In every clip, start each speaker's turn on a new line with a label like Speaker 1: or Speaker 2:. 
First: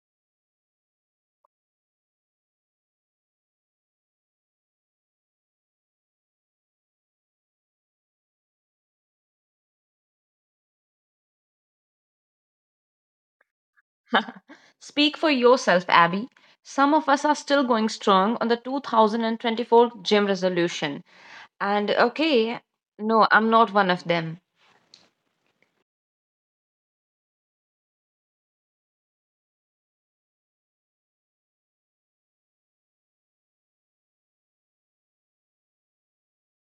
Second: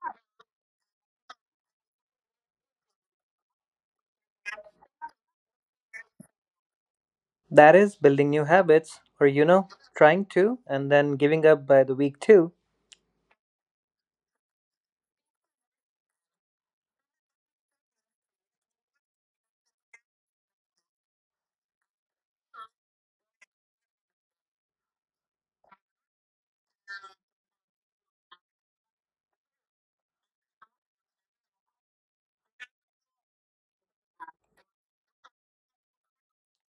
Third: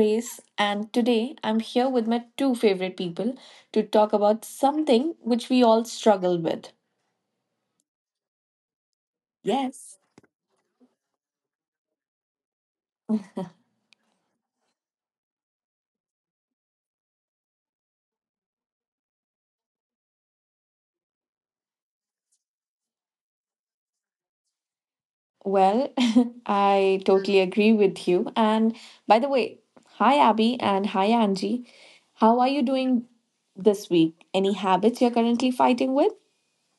Speaker 1: Grace, and today I'm here with my two favorite people to talk about something which we all struggle with.
Speaker 2: That is building new habits, or
Speaker 1: Yes.
Speaker 2: trying to, and then giving up by the week 2.
Speaker 3: Speak for yourself, Abby. Some of us are still going strong on the 2024 gym resolution. And okay, no, I'm not one of them.
Speaker 1: Well, I totally agree with you. And by the way, hi Abby and hi Angie. How are you doing this week? Any habits you're currently fighting with?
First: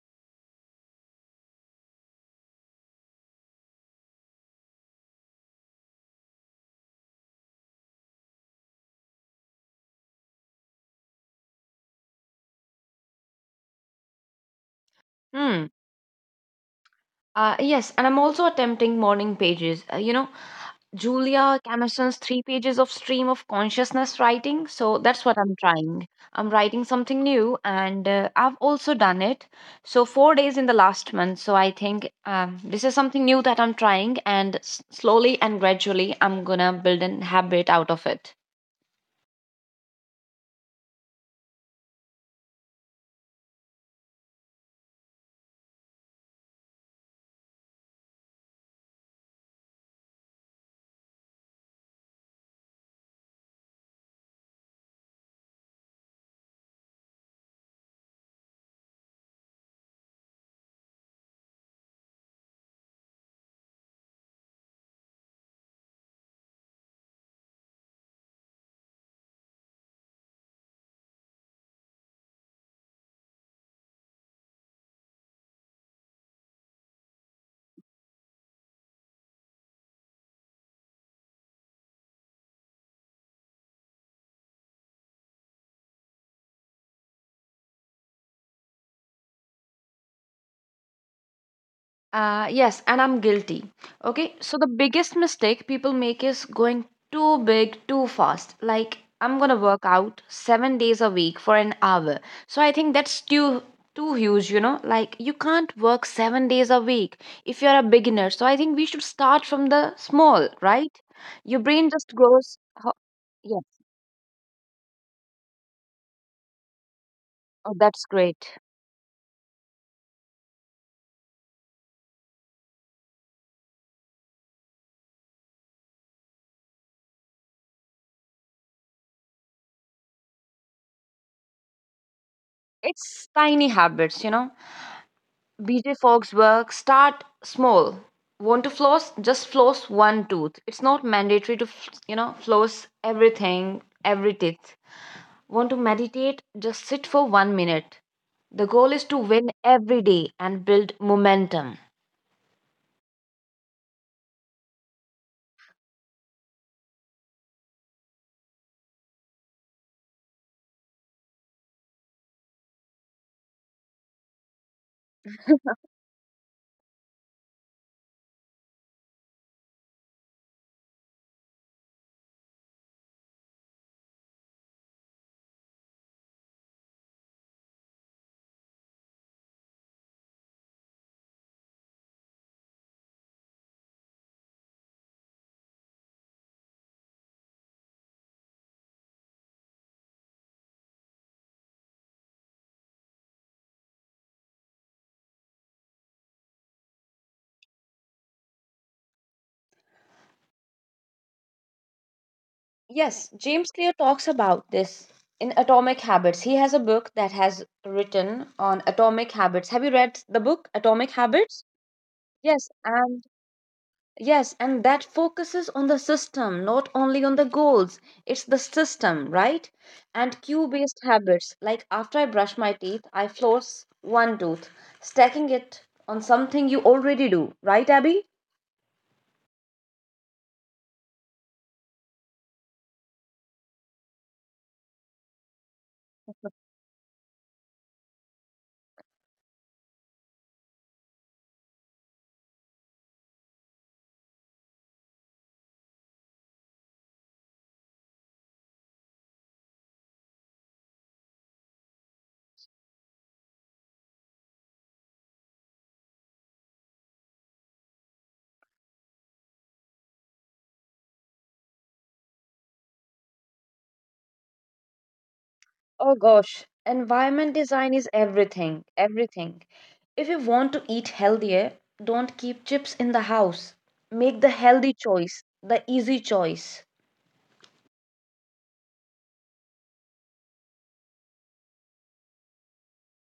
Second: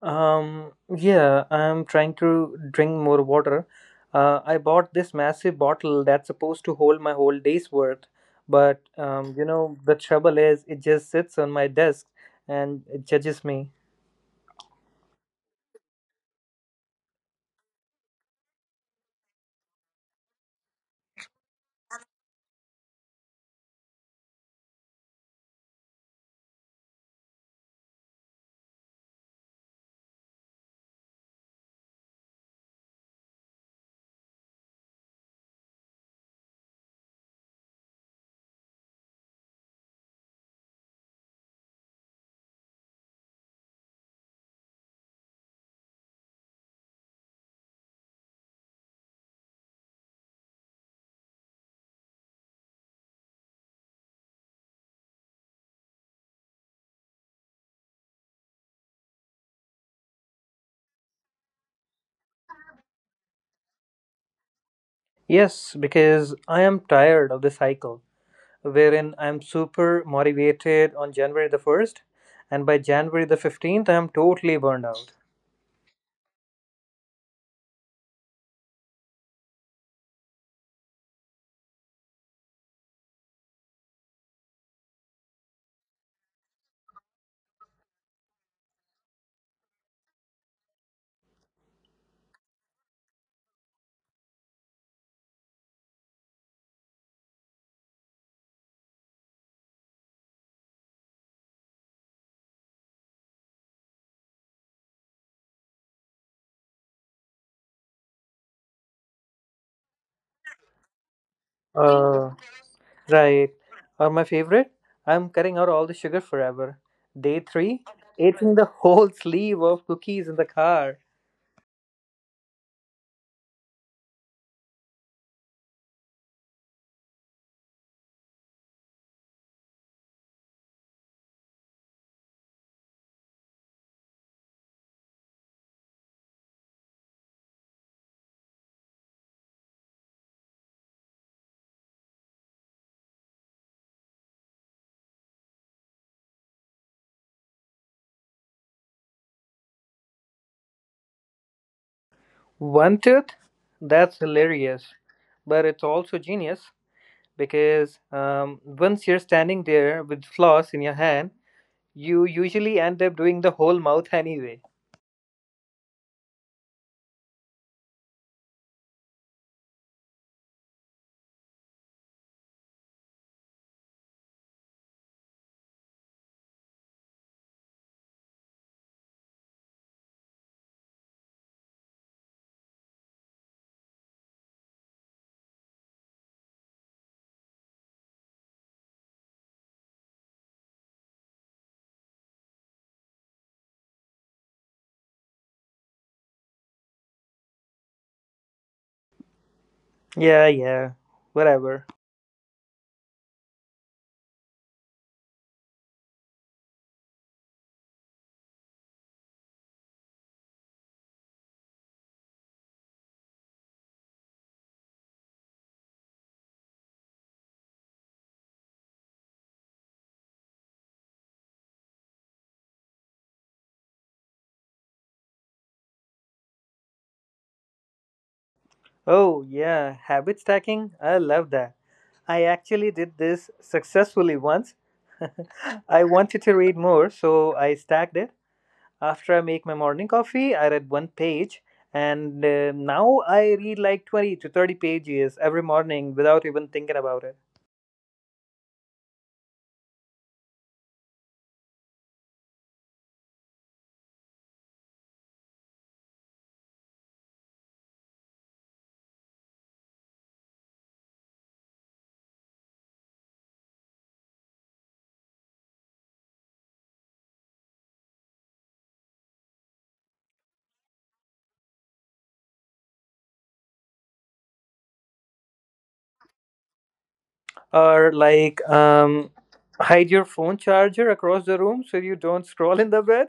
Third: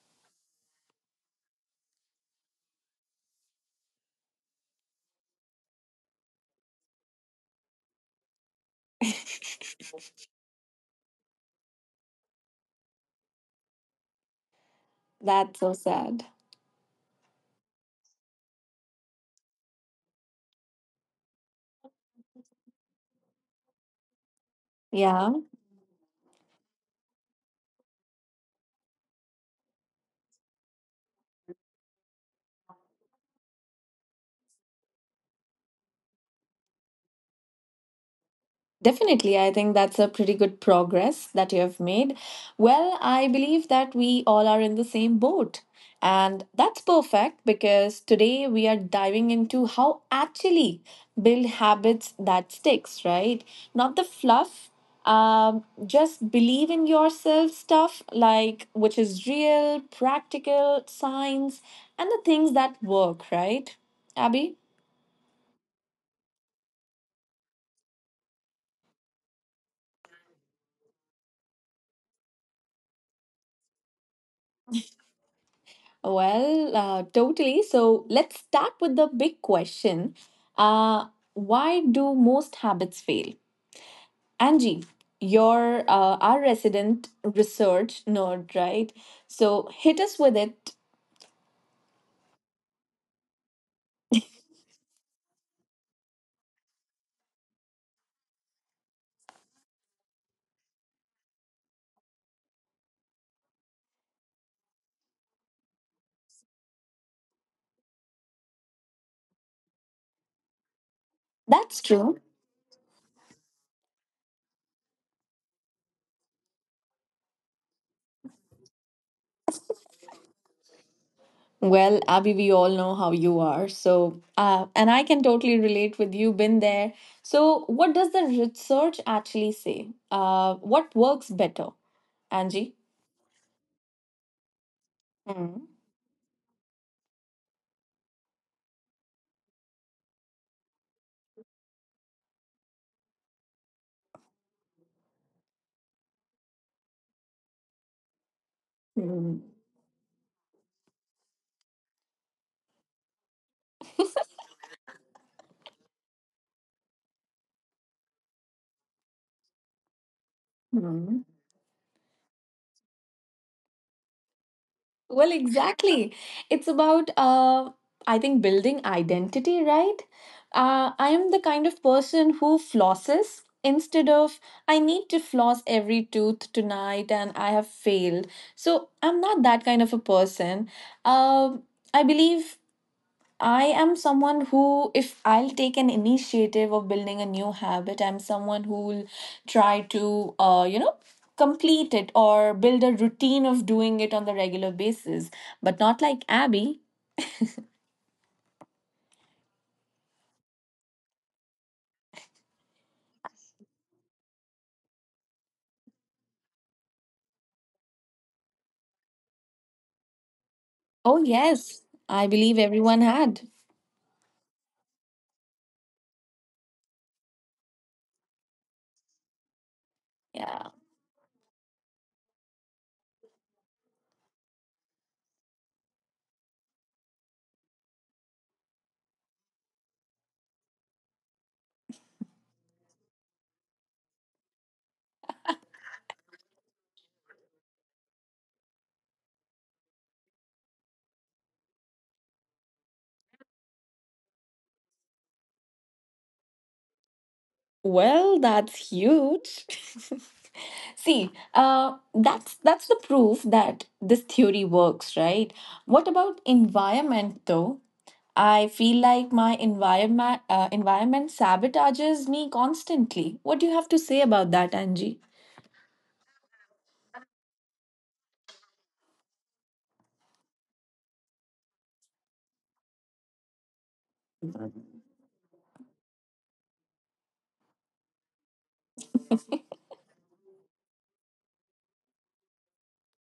Speaker 2: Yeah, I'm trying to drink more water. I bought this massive bottle that's supposed to hold my whole day's worth, but the trouble is it just sits on my desk and it judges me.
Speaker 1: That's
Speaker 3: Hmm.
Speaker 1: so sad.
Speaker 3: Yes, and I'm also attempting morning pages. Julia Camerson's three pages of stream of consciousness writing. So that's what
Speaker 1: Yeah.
Speaker 3: I'm trying. I'm writing something new, and I've also done it. So 4 days in the last month. So I think this is something new that I'm trying, and slowly and gradually, I'm gonna build an habit out of it.
Speaker 1: Definitely, I think that's a pretty good progress that you have made. Well, I believe that we all are in the same boat. And that's perfect because today we are diving into how actually build habits that sticks, right? Not the fluff, just believe in yourself stuff like which is real, practical, science, and the things that work, right? Abby?
Speaker 2: Yes, because I am tired of the cycle wherein I'm super motivated on January the 1st, and by January the 15th, I'm totally burned out.
Speaker 1: Well, totally. So let's start with the big question. Uh, why do most habits fail? Angie, you're our resident research nerd, right? So hit us with it.
Speaker 3: Yes, and I'm guilty. Okay, so the biggest mistake people make is going too big too fast. Like, I'm gonna work out 7 days a week for an hour. So I think that's too huge, you know? Like, you can't work 7 days a week if you're a beginner. So I think we should start from the small, right? Your
Speaker 1: That's
Speaker 3: brain just
Speaker 1: true.
Speaker 2: Uh,
Speaker 3: grows.
Speaker 2: Right.
Speaker 3: Yeah,
Speaker 2: Or my favorite, I'm cutting out all the sugar forever. Day
Speaker 3: oh,
Speaker 2: three,
Speaker 3: that's
Speaker 2: eating
Speaker 3: great.
Speaker 2: the whole sleeve of cookies in the car.
Speaker 1: Well, Abby, we all know how you are. So, and I can totally relate with you, been there. So, what does the research actually say? What works better, Angie?
Speaker 3: It's tiny habits, you know?
Speaker 1: Mm.
Speaker 3: BJ Fogg's work start small. Want to floss? Just floss one tooth. It's not mandatory to, floss everything, every teeth. Want to meditate? Just sit for 1 minute. The goal is to win every day and build momentum.
Speaker 2: One tooth? That's hilarious. But it's also genius because once you're standing there with floss in your
Speaker 1: Mm.
Speaker 2: hand, you usually end up doing the whole mouth anyway.
Speaker 1: Well, exactly. It's about, I think, building identity, right? I am the kind of person who flosses instead of I need to floss every tooth tonight and I have failed. So I'm not that kind of a person. Um I believe I am someone who, if I'll take an initiative of building a new habit, I'm someone who'll try to, complete it or build a routine of doing it on the regular basis. But not like Abby.
Speaker 2: Yeah, yeah. Whatever.
Speaker 3: Yes, James Clear talks about this in Atomic Habits. He has a book that has written on atomic habits. Have you read the book Atomic
Speaker 1: Oh,
Speaker 3: Habits?
Speaker 1: yes. I believe
Speaker 3: Yes,
Speaker 1: everyone
Speaker 3: and
Speaker 1: had.
Speaker 3: Yes, and that focuses on the system, not only on the goals. It's the system, right? And cue
Speaker 1: Yeah.
Speaker 3: based habits, like after I brush my teeth, I floss one tooth, stacking it on something you already do, right, Abby?
Speaker 2: Oh, yeah. Habit stacking? I love that. I actually did this successfully once. I wanted to read more, so I stacked it. After I make my morning coffee, I read one page, and now I read like 20 to 30 pages every morning without even thinking about it.
Speaker 1: Well, that's huge. See, that's the proof that this theory works, right? What about environment though? I feel like my environment environment sabotages me constantly. What do you have to say about that, Angie?
Speaker 3: Oh gosh, environment design is everything, everything. If you want to eat healthier, don't keep chips in the house. Make the healthy choice, the easy choice.
Speaker 2: Or, like, hide your phone charger across the room so you don't scroll in the bed.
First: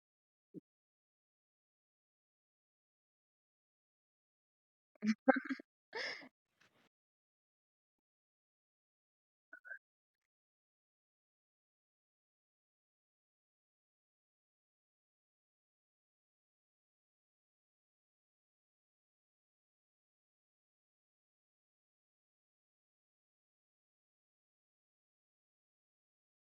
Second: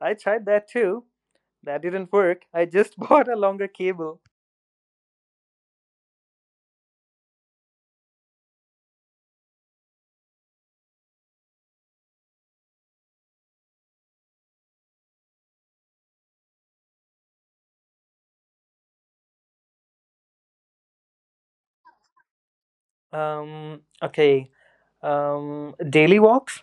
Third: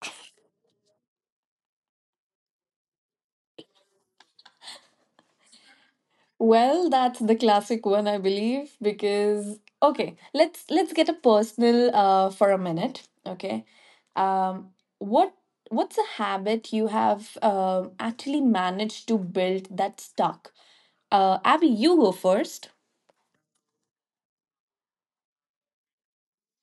Speaker 2: I tried that too. That didn't work. I just bought a longer cable.
Speaker 1: Well, that's the classic one, I believe, because okay, let's get a personal for a minute. Okay, um, what what's a habit you have actually managed to build that stuck? Abby, you go first.
Speaker 2: Okay. Daily walks.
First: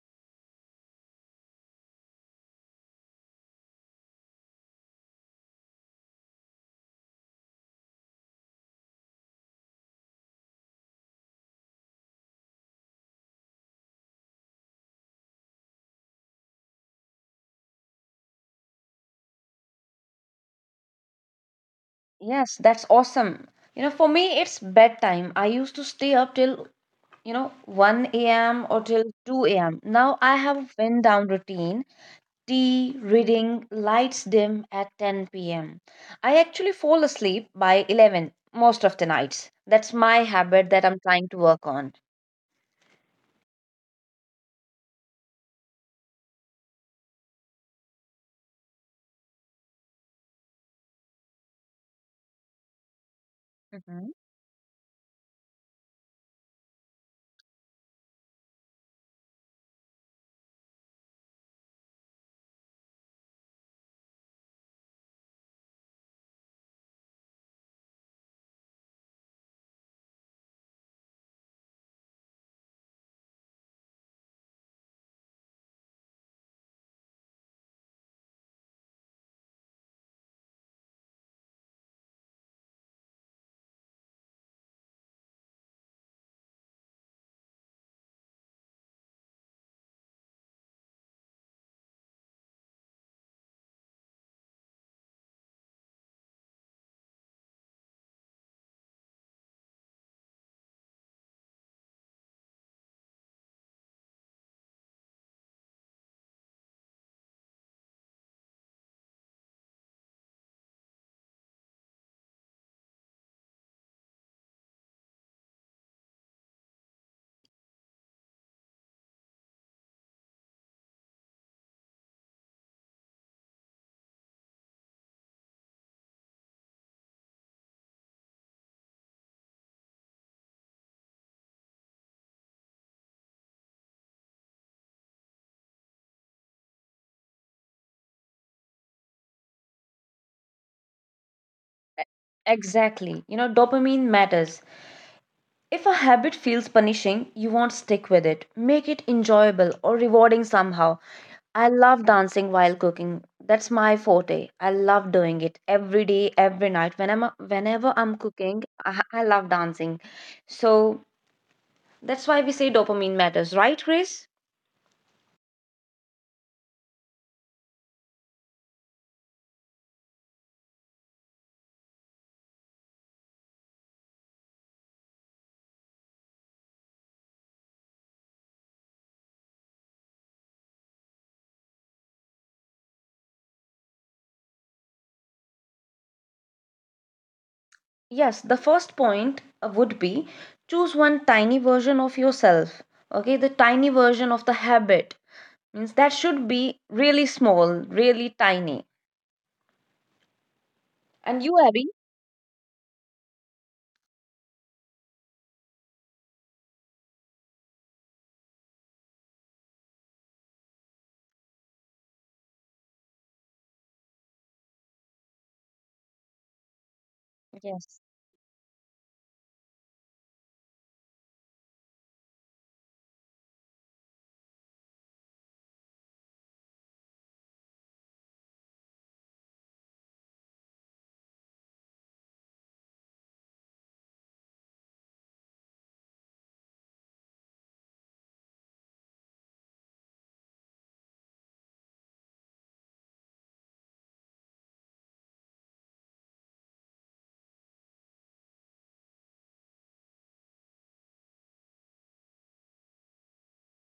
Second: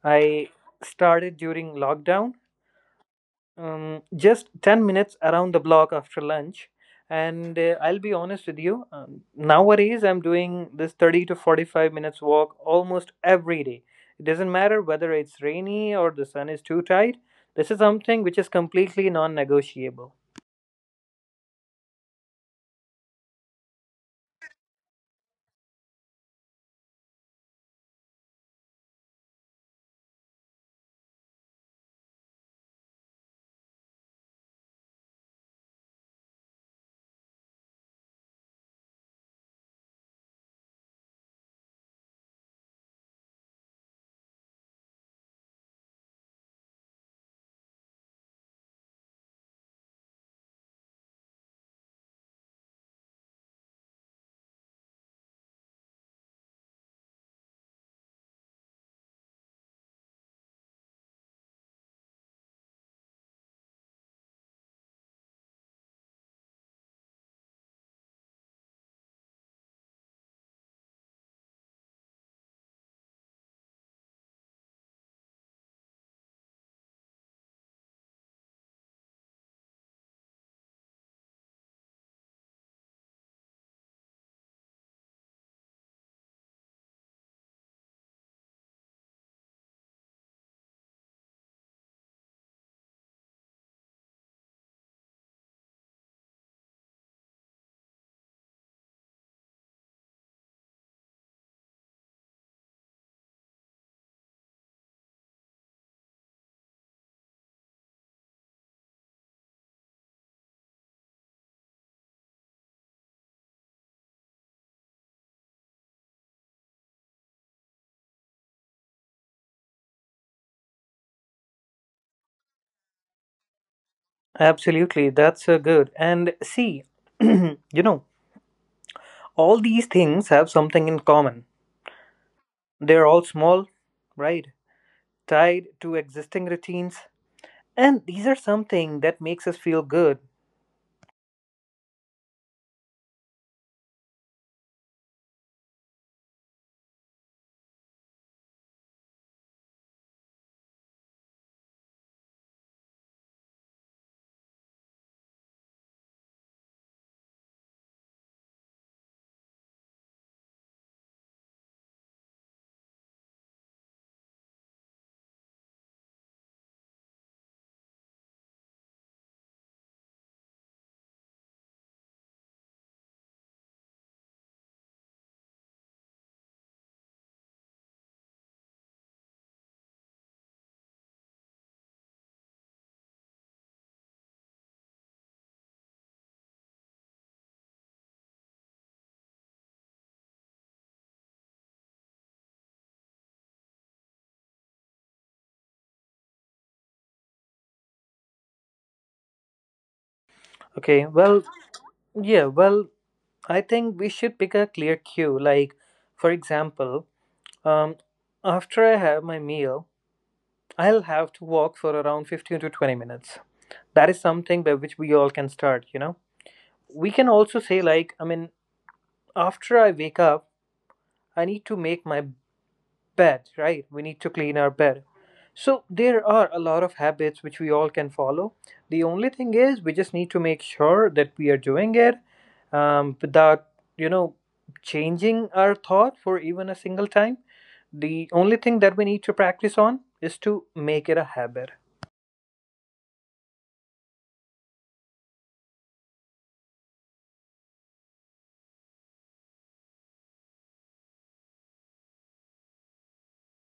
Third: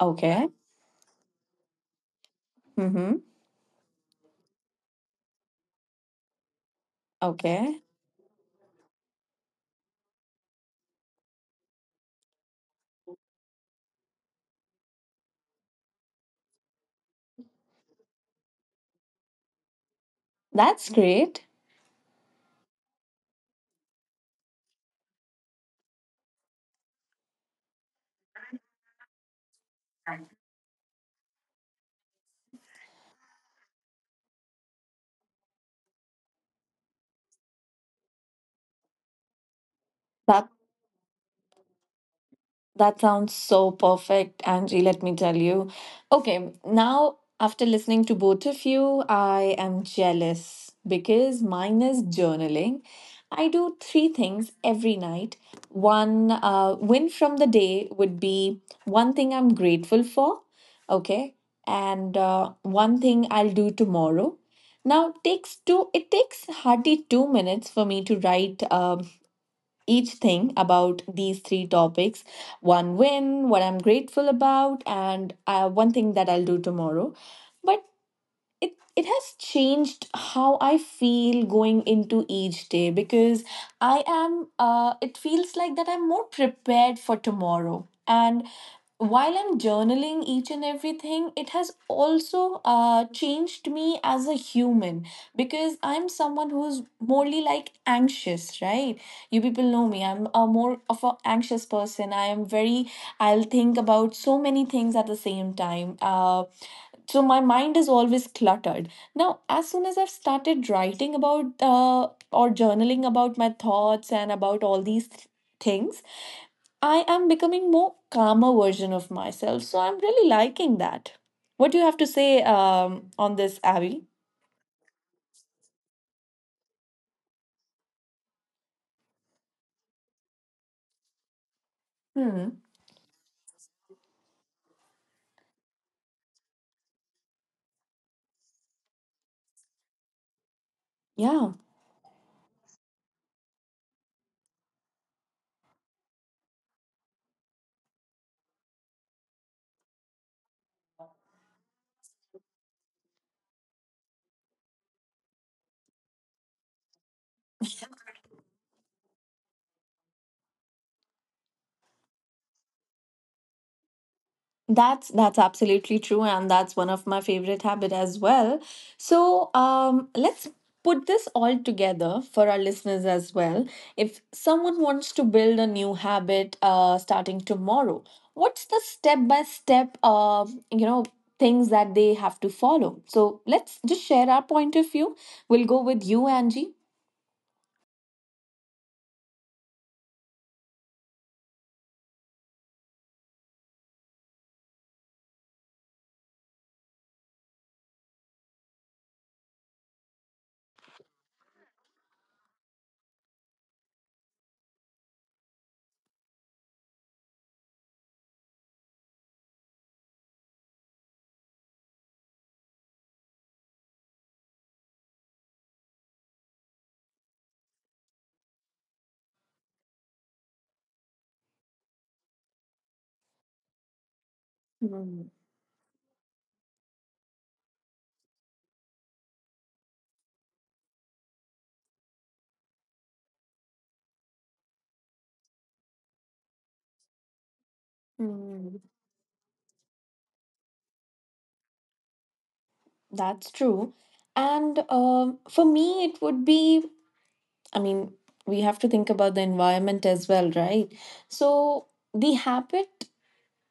Speaker 1: Okay.
Speaker 2: I started during lockdown,
Speaker 1: Mm-hmm.
Speaker 2: just 10 minutes around the block after lunch. And
Speaker 1: Okay.
Speaker 2: I'll be honest with you, nowadays I'm doing this 30 to 45 minutes walk almost every day. It doesn't matter whether it's rainy or the sun is too tight; this is something which is completely non negotiable.
Speaker 1: That's great.
Speaker 3: Yes, that's awesome. You know, for me, it's bedtime. I used to stay up till, 1 a.m. or till 2 a.m. Now I have a wind down routine, tea, reading, lights dim at 10 p.m. I actually fall asleep by 11 most of the nights. That's my
Speaker 1: That.
Speaker 3: habit that I'm trying to work on.
Speaker 1: That sounds so perfect, Angie, let me tell you. Okay, now after listening to both of you, I am jealous because mine is journaling. I do three
Speaker 3: Mhm.
Speaker 1: things every night. One win from the day would be one thing I'm grateful for, okay, and one thing I'll do tomorrow. Now takes two. It takes hardly 2 minutes for me to write. Each thing about these three topics one win, what I'm grateful about, and one thing that I'll do tomorrow. But it it has changed how I feel going into each day because I am it feels like that I'm more prepared for tomorrow, and while I'm journaling each and everything, it has also changed me as a human because I'm someone who's morely like anxious, right? You people know me, I'm a more of an anxious person. I am very, I'll think about so many things at the same time, so my mind is always cluttered. Now, as soon as I've started writing about uh, or journaling about my thoughts and about all these things, I am becoming more calmer version of myself, so I'm really liking that. What do you have to say on this, Abby?
Speaker 2: Absolutely, that's good. And see, you know, all these things have something in common.
Speaker 1: Hmm.
Speaker 2: They're all small, right? Tied to existing routines, and these are something that makes us feel good.
Speaker 1: Yeah.
Speaker 3: Exactly. You know, dopamine matters. If a habit feels punishing, you won't stick with it. Make it enjoyable or rewarding somehow. I love dancing while cooking. That's my forte. I love doing it every day, every night. Whenever I'm cooking, I love dancing. So that's why we say dopamine matters, right, Chris?
Speaker 1: That's absolutely true, and that's one of my favorite habit as well. So let's put this all together for our listeners as well. If someone wants to build a new habit starting tomorrow, what's the step by step you know things that they have to follow? So let's just share our point of view. We'll go with you, Angie.
Speaker 3: Yes, the first point would be choose one tiny version of yourself. Okay, the tiny version of the habit means that should be really small, really tiny.
Speaker 2: Okay,
Speaker 3: And you,
Speaker 2: well,
Speaker 3: Abby?
Speaker 2: yeah, well, I think we should pick a clear cue. Like, for example, um, after I have my meal, I'll have to walk for around 15 to 20 minutes. That is something by which we all can start, you know? We can also
Speaker 3: Yes,
Speaker 2: say, like, I mean, after I wake up, I need to make my bed, right? We need to clean our bed.
Speaker 1: Hmm.
Speaker 2: So there are a lot of habits which we all can follow. The only thing is we just need to make sure that we are doing it, without, you know, changing our thought for even a single time. The only
Speaker 1: Hmm.
Speaker 2: thing that we need to practice on is to make it a habit.
Speaker 1: That's true. And for me, it would be I mean, we have to think about the environment as well, right? So the habit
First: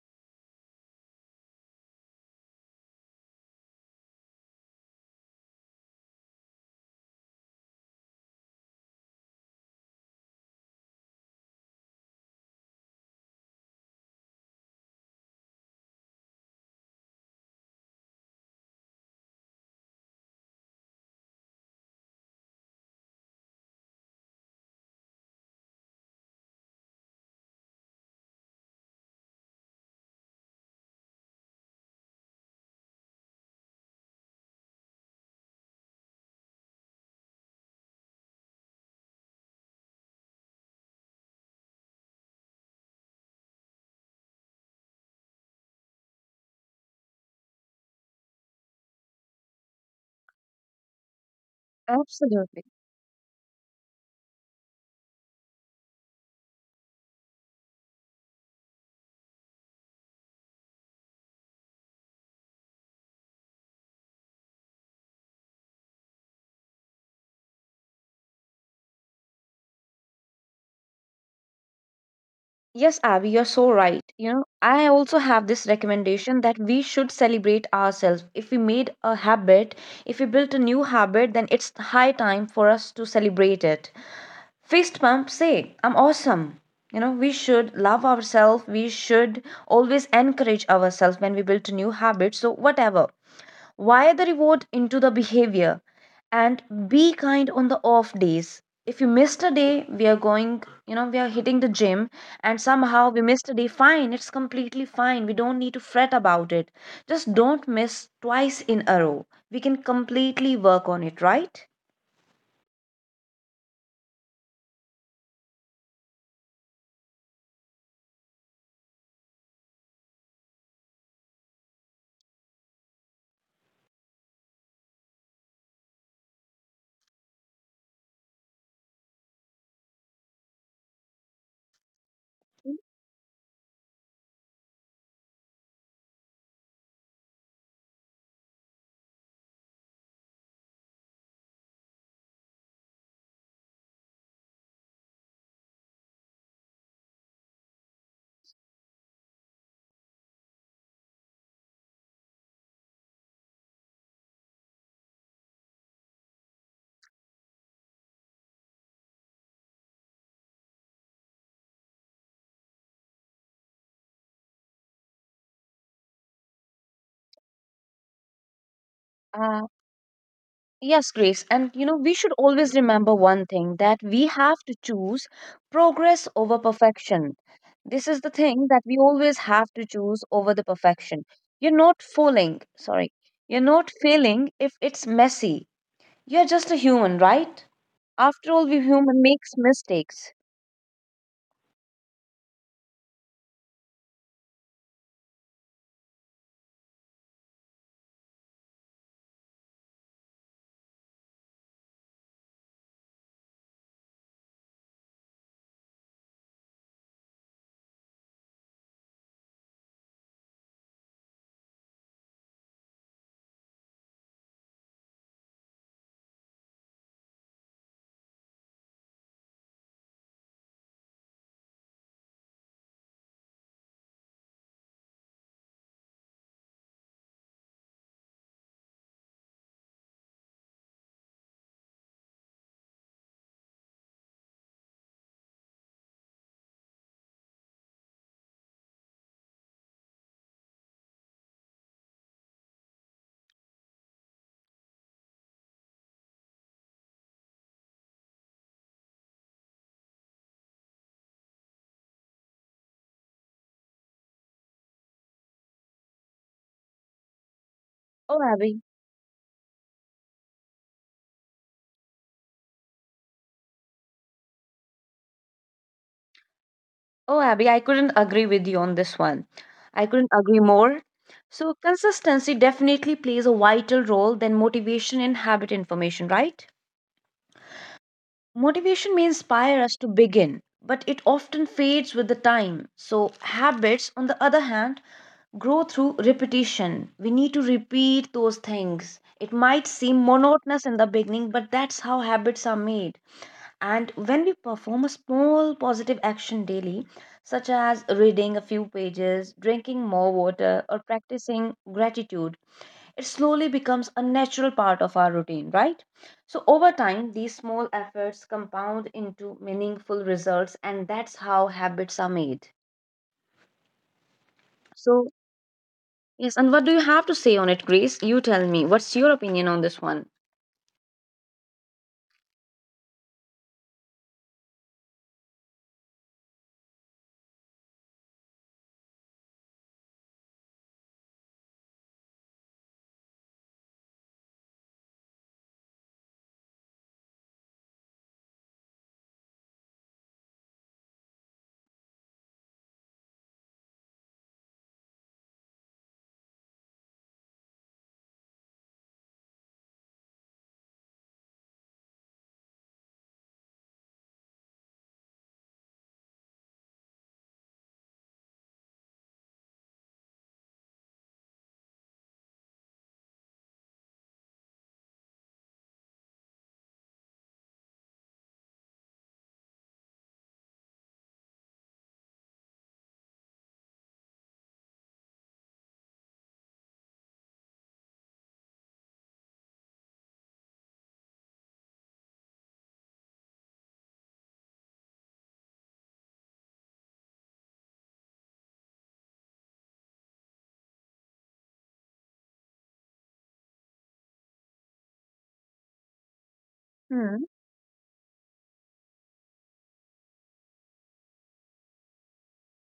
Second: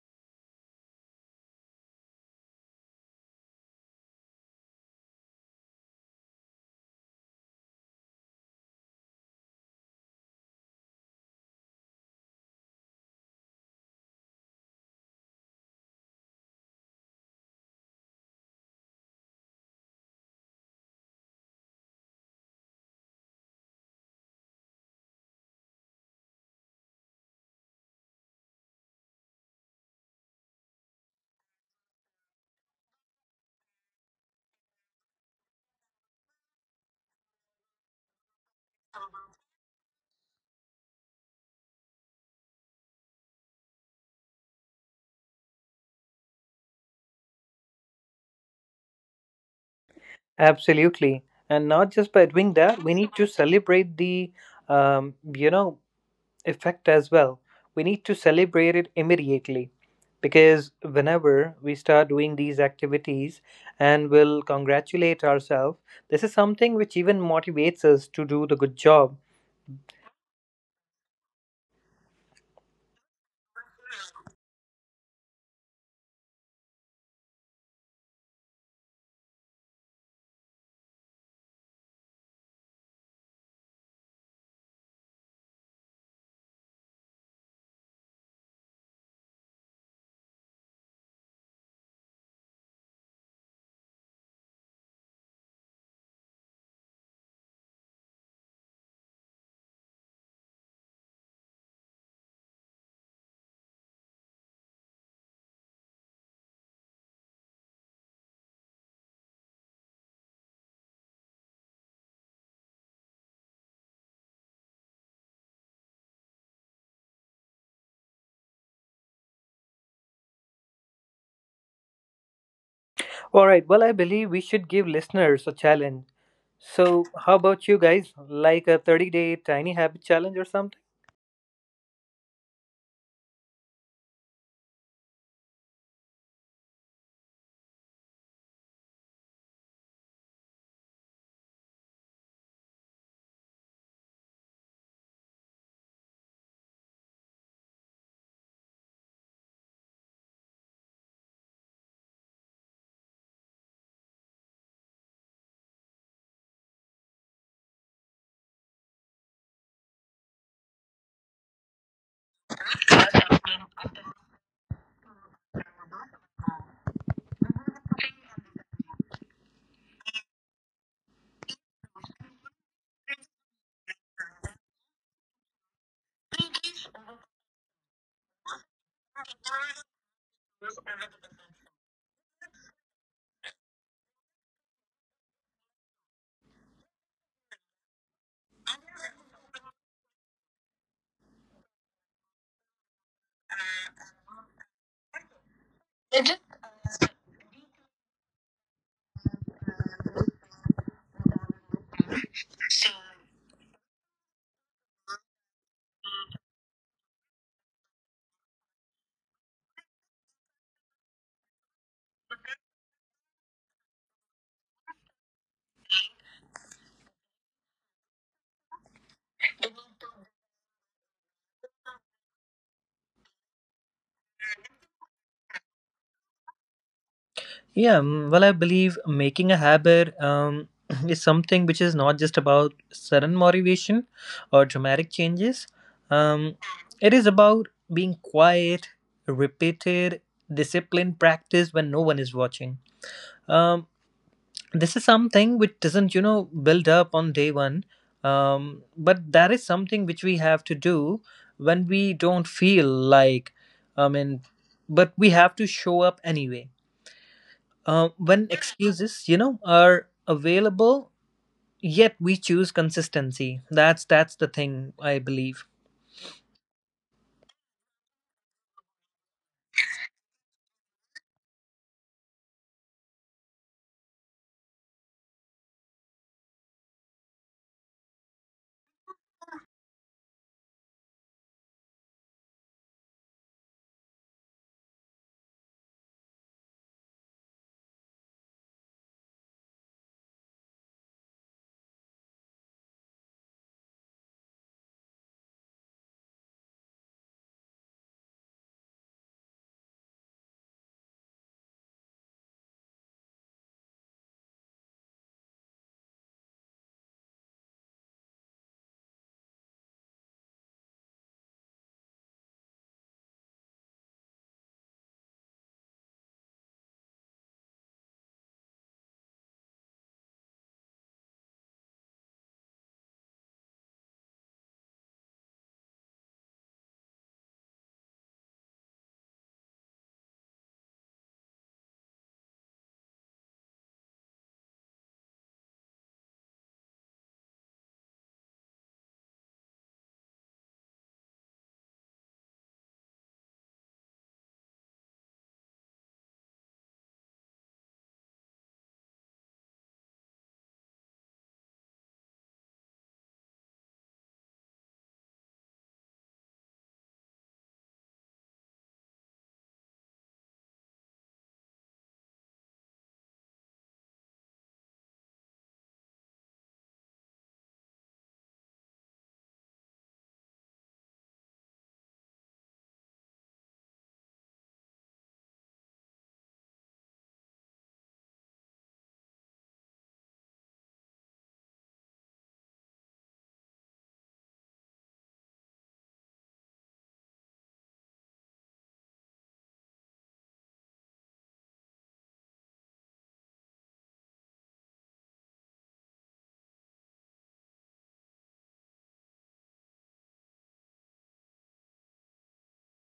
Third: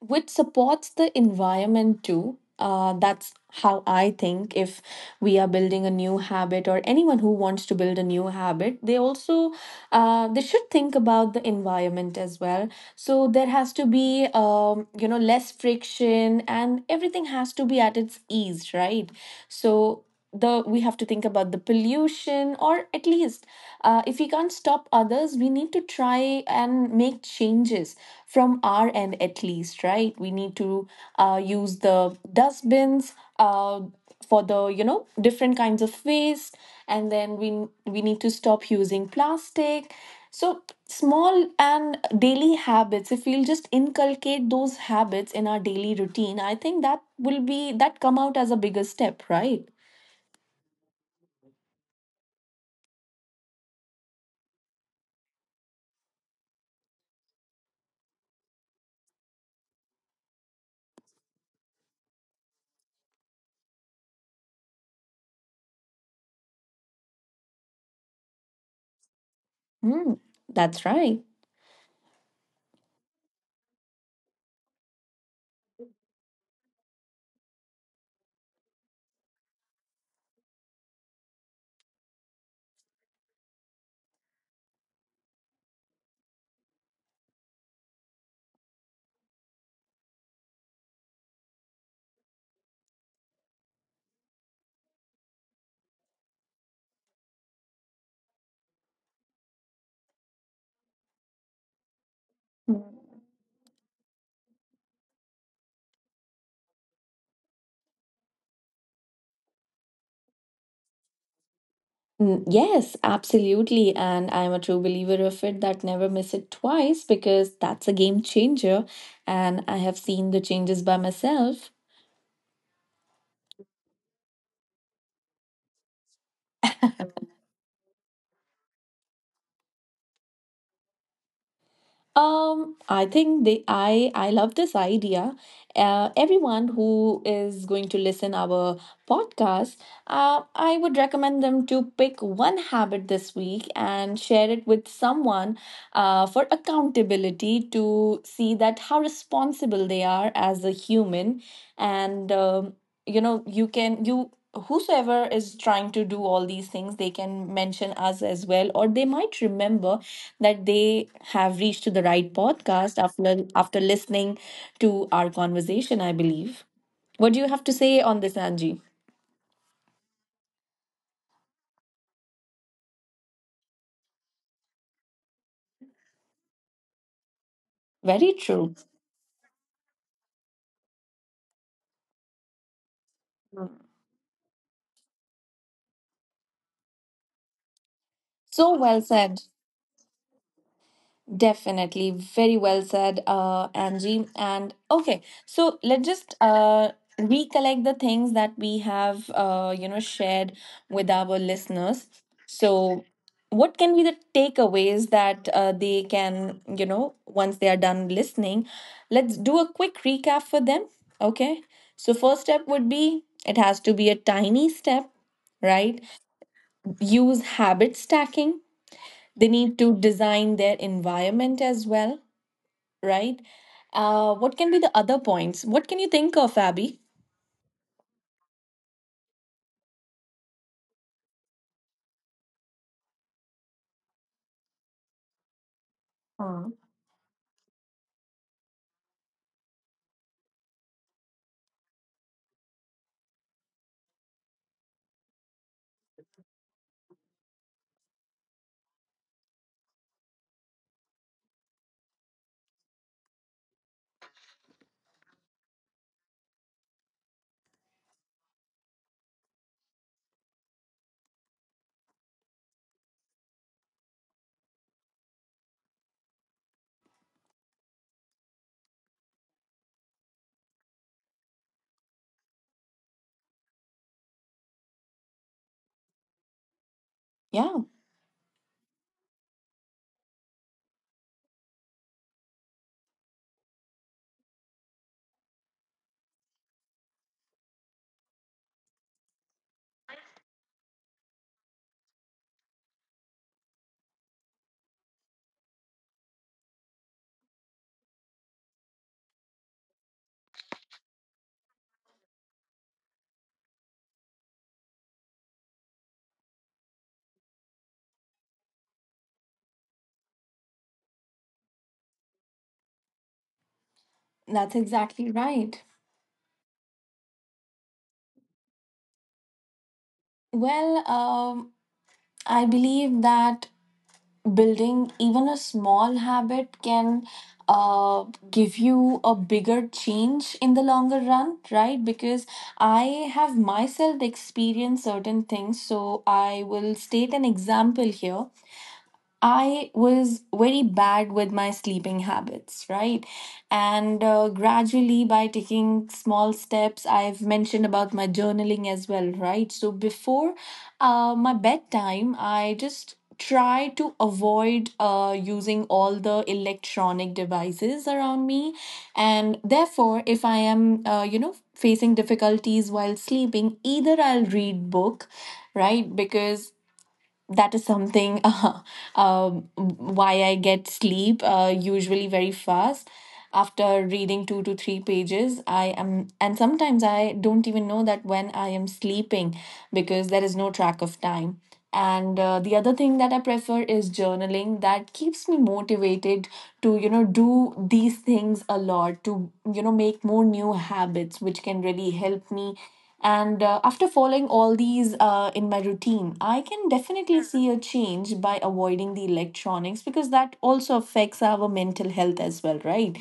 Speaker 1: which supports the environment too. That's how I think. If we are building a new habit, or anyone who wants to build a new habit, they also they should think about the environment as well. So there has to be you know less friction, and everything has to be at its ease, right? So the we have to think about the pollution or at least if we can't stop others, we need to try and make changes from our end at least, right? We need to use the dustbins uh, for the, you know, different kinds of waste, and then we need to stop using plastic. So small and daily habits, if we'll just inculcate those habits in our daily routine, I think that will be that come out as a bigger step, right?
Speaker 2: Absolutely. And not just by doing
Speaker 3: absolutely.
Speaker 2: that, we need to celebrate the, um, you know, effect as well. We need to celebrate it immediately because whenever we start doing these activities and will congratulate ourselves, this is something which even motivates us to do the good job.
Speaker 1: Mm, that's right.
Speaker 3: Yes, Abby, you're so right. You know, I also have this recommendation that we should celebrate ourselves. If we made a habit, if we built a new habit, then it's high time for us to celebrate it. Fist pump, say, I'm awesome. You know, we should love ourselves. We should always encourage ourselves when we build a new habit. So, whatever. Wire the reward into the behavior and be kind on the off days. If you missed a day, we are going, we are hitting the gym and somehow we missed a day, fine, it's completely fine. We don't need to fret about it. Just don't miss twice in a row. We can completely work on it, right?
Speaker 1: Mm, yes, absolutely. And I'm a true believer of it that never miss it twice because that's a game changer. And I have seen the changes by myself.
Speaker 2: All right, well, I believe we should give listeners a challenge. So, how about you guys? Like a 30-day tiny habit challenge or something?
Speaker 1: I think they I love this idea. Everyone who is going to listen our podcast, I would recommend them to pick one habit this week and share it with someone for accountability to see that how responsible they are as a human. And you know, you can you whosoever is trying to do all these things, they can mention us as well, or they might remember that they have reached to the right podcast after listening to our conversation, I believe. What do you have to say on this, Angie?
Speaker 3: Uh, Yes, Grace. And you know, we should always remember one thing that we have to choose progress over perfection.
Speaker 1: Very
Speaker 3: This is the
Speaker 1: true.
Speaker 3: thing that we always have to choose over the perfection. You're not falling, sorry, you're not failing if it's messy. You're just a human, right?
Speaker 1: So
Speaker 3: After all,
Speaker 1: well
Speaker 3: we
Speaker 1: said.
Speaker 3: human makes mistakes.
Speaker 1: Definitely, very well said, Angie. And okay, so let's just recollect the things that we have, shared with our listeners. So, what can be the takeaways that they can, you know, once they are done listening? Let's do a quick recap for them. Okay, so first step would be it has to be a tiny step, right? Use habit stacking. They need to design their environment as well, right? What can be the other points? What can you think of, Abby?
Speaker 2: Yeah, well, I believe making a habit is something which is not just about sudden motivation or dramatic changes. Um,
Speaker 1: Hmm.
Speaker 2: it is about being quiet, repeated, disciplined practice when no one is watching. Um, this is something which doesn't build up on day 1, but that is something which we have to do when we don't feel like, I mean, but we have to show up anyway
Speaker 3: Oh,
Speaker 2: when
Speaker 3: Abby.
Speaker 2: excuses are available, yet we choose consistency. That's the thing I believe.
Speaker 3: Oh, Abby, I couldn't agree with you on this one. I couldn't agree more. So, consistency definitely plays a vital role than motivation in habit information, right?
Speaker 1: Yeah,
Speaker 3: Motivation may inspire us to begin, but it often fades with the time. So, habits, on the other hand, grow through repetition. We need to repeat those things. It might seem monotonous in the beginning, but that's how habits are made. And when we perform a small positive action daily, such as reading a few pages, drinking more water, or practicing gratitude, it slowly becomes a natural part of our routine, right? So, over time, these small efforts compound into meaningful results, and that's how habits are made.
Speaker 1: that's
Speaker 3: So,
Speaker 1: exactly right.
Speaker 3: yes, and what do you have to say on it, Grace? You tell me, what's your opinion on this one?
Speaker 1: Well, I believe that building even a small habit can uh, give you a bigger change in the longer run, right? Because I have myself experienced certain things. So I will state an example here. I was very bad with my sleeping habits, right? And gradually, by taking small steps, I've mentioned about my journaling as well, right? So before my bedtime, I just try to avoid using all the electronic devices around me. And therefore, if I am, facing difficulties while sleeping, either I'll read book, right? Because that is something why I get sleep usually very fast after reading two to three pages. I am, and sometimes I don't even know that when I am sleeping, because there is no track of time. And the other thing that I prefer is journaling, that keeps me motivated to, you know, do these things a lot to, you know, make more new habits which can really help me. And after following all these in my routine, I can definitely see a
Speaker 3: Hmm.
Speaker 1: change by avoiding the electronics, because that also affects our mental health as well, right?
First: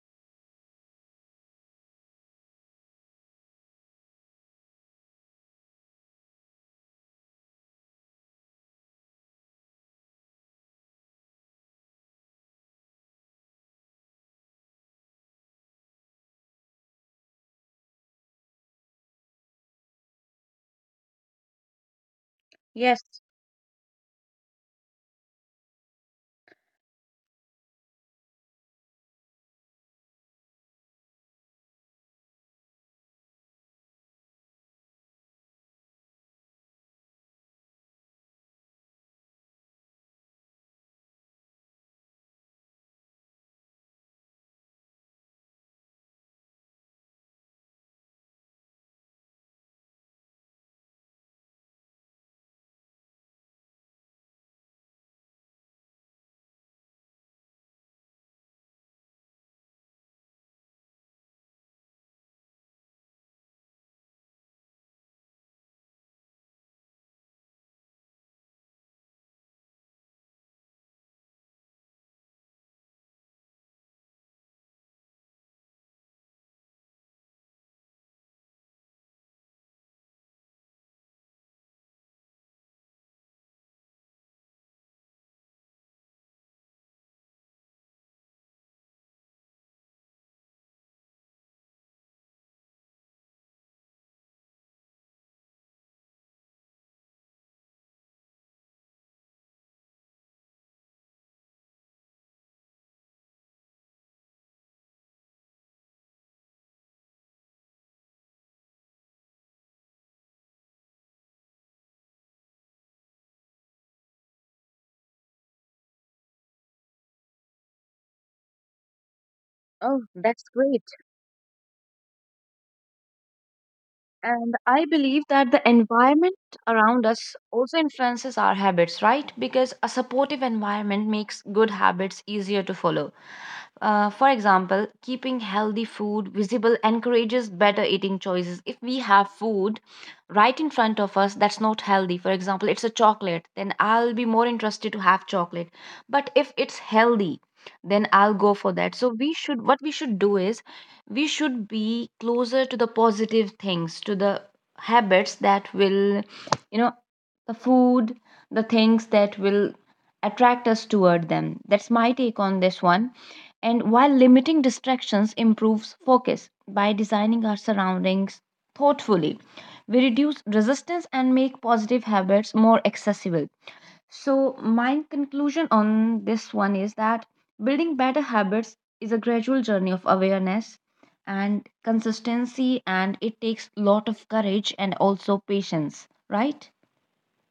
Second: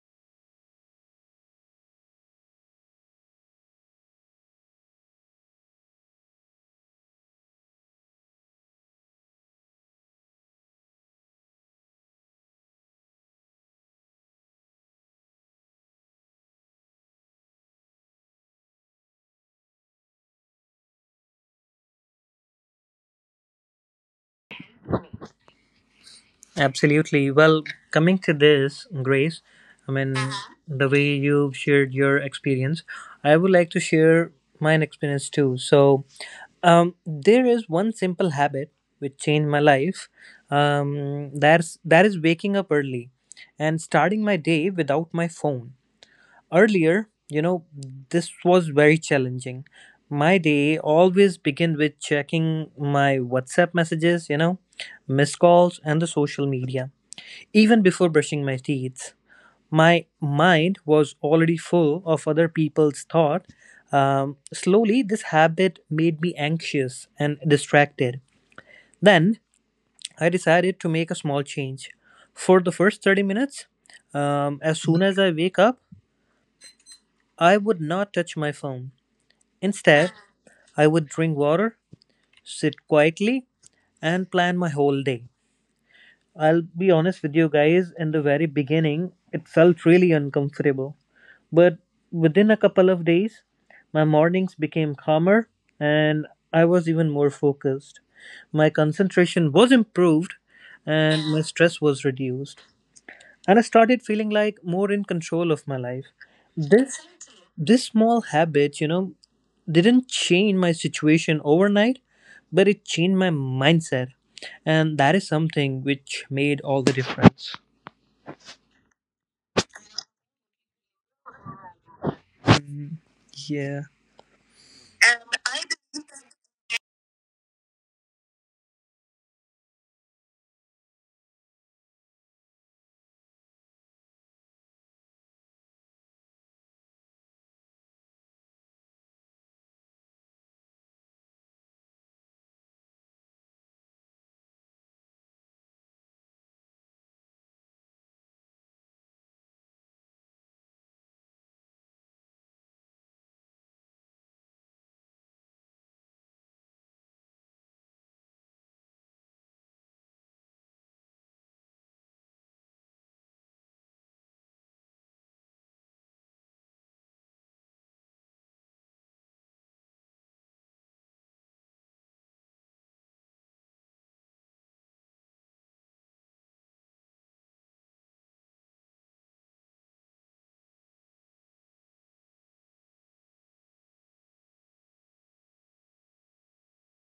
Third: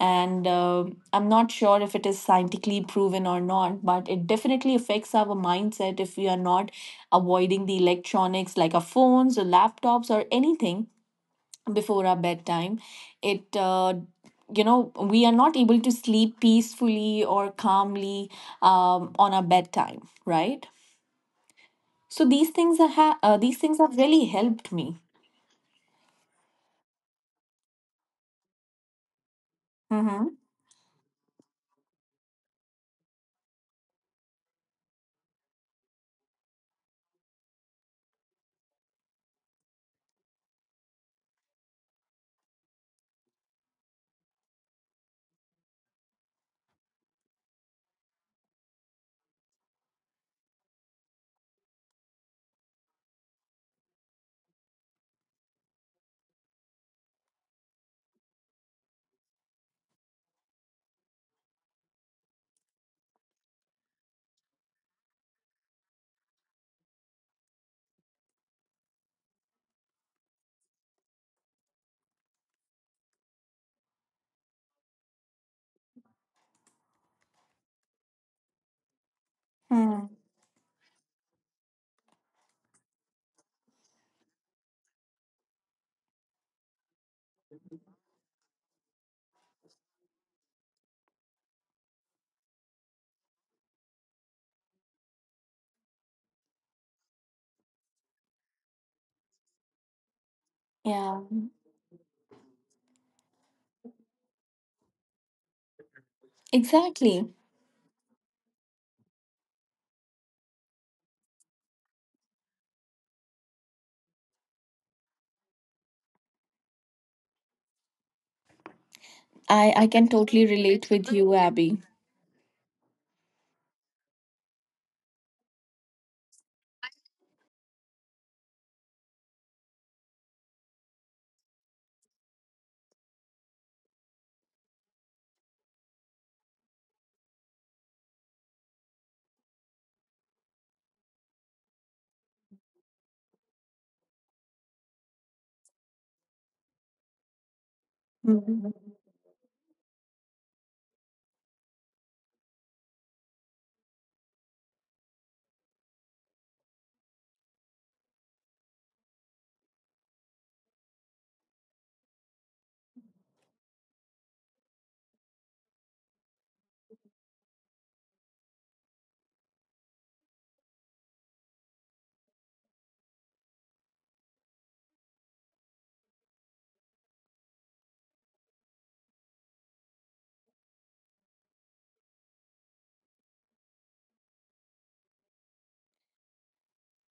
Speaker 1: And I'm not sure if it is scientifically proven or not, but it definitely affects our mindset. If we are not avoiding the electronics like our phones or laptops or anything before our bedtime, it we are not able to sleep peacefully or calmly on our bedtime, right? So these things are
Speaker 3: Yes.
Speaker 1: ha- uh, these things have really helped me.
Speaker 2: Absolutely. Well, coming to this, Grace, I mean,
Speaker 1: Mm-hmm.
Speaker 2: the way you've shared your experience, I would like to share mine experience too. So, there is one simple habit which changed my life. That is waking up early and starting my day without my phone. Earlier, this was very challenging. My day always begin with checking my WhatsApp messages, missed calls, and the social media. Even before brushing my teeth, my mind was already full of other people's thought. Slowly, this habit made me anxious and distracted. Then I decided to make a small change. For the first 30 minutes, as soon as I wake up, I would not touch my phone.
Speaker 1: Hmm.
Speaker 2: Instead, I would drink water, sit quietly, and plan my whole day. I'll be honest with you guys, in the very beginning, it felt really uncomfortable. But within a couple of days, my mornings became calmer and I was even more focused. My concentration was improved
Speaker 1: Yeah,
Speaker 2: and my stress was reduced. And I started feeling like more in control of my life. This
Speaker 1: exactly.
Speaker 2: this small habit didn't change my situation overnight, but it changed my mindset. And that is something which made all the difference.
Speaker 1: I can totally
Speaker 3: Oh,
Speaker 1: relate
Speaker 3: that's
Speaker 1: with you,
Speaker 3: great.
Speaker 1: Abby.
Speaker 2: Yeah,
Speaker 3: And I believe that the environment around us also influences our habits, right? Because a supportive environment makes good habits easier to follow. For example, keeping healthy food visible encourages better eating choices. If we have food right in front of us that's not healthy, for example, it's a chocolate, then I'll be more interested to have chocolate. But if it's healthy, then I'll go for that. So
Speaker 1: Mm-hmm.
Speaker 3: we should what we should do is we should be closer to the positive things, to the habits that will you know the food, the things that will attract us toward them. That's my take on this one. And while limiting distractions improves focus by designing our surroundings thoughtfully, we reduce resistance and make positive habits more accessible. So, my conclusion on this one is that building better habits is a gradual journey of awareness and consistency, and it takes lot of courage and also patience, right?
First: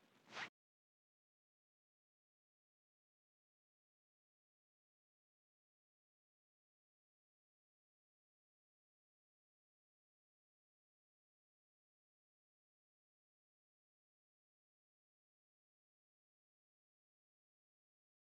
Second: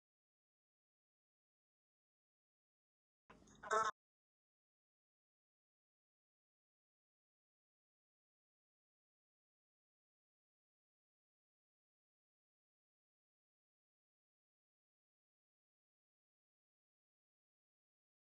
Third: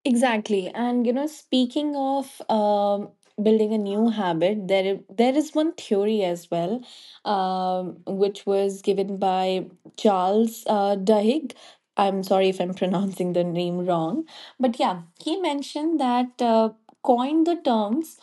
Speaker 1: Exactly. And you know, speaking of building a new habit, there is one theory as well, which was given by Charles Duhigg. I'm sorry if I'm pronouncing the name wrong, but yeah, he mentioned that coined the terms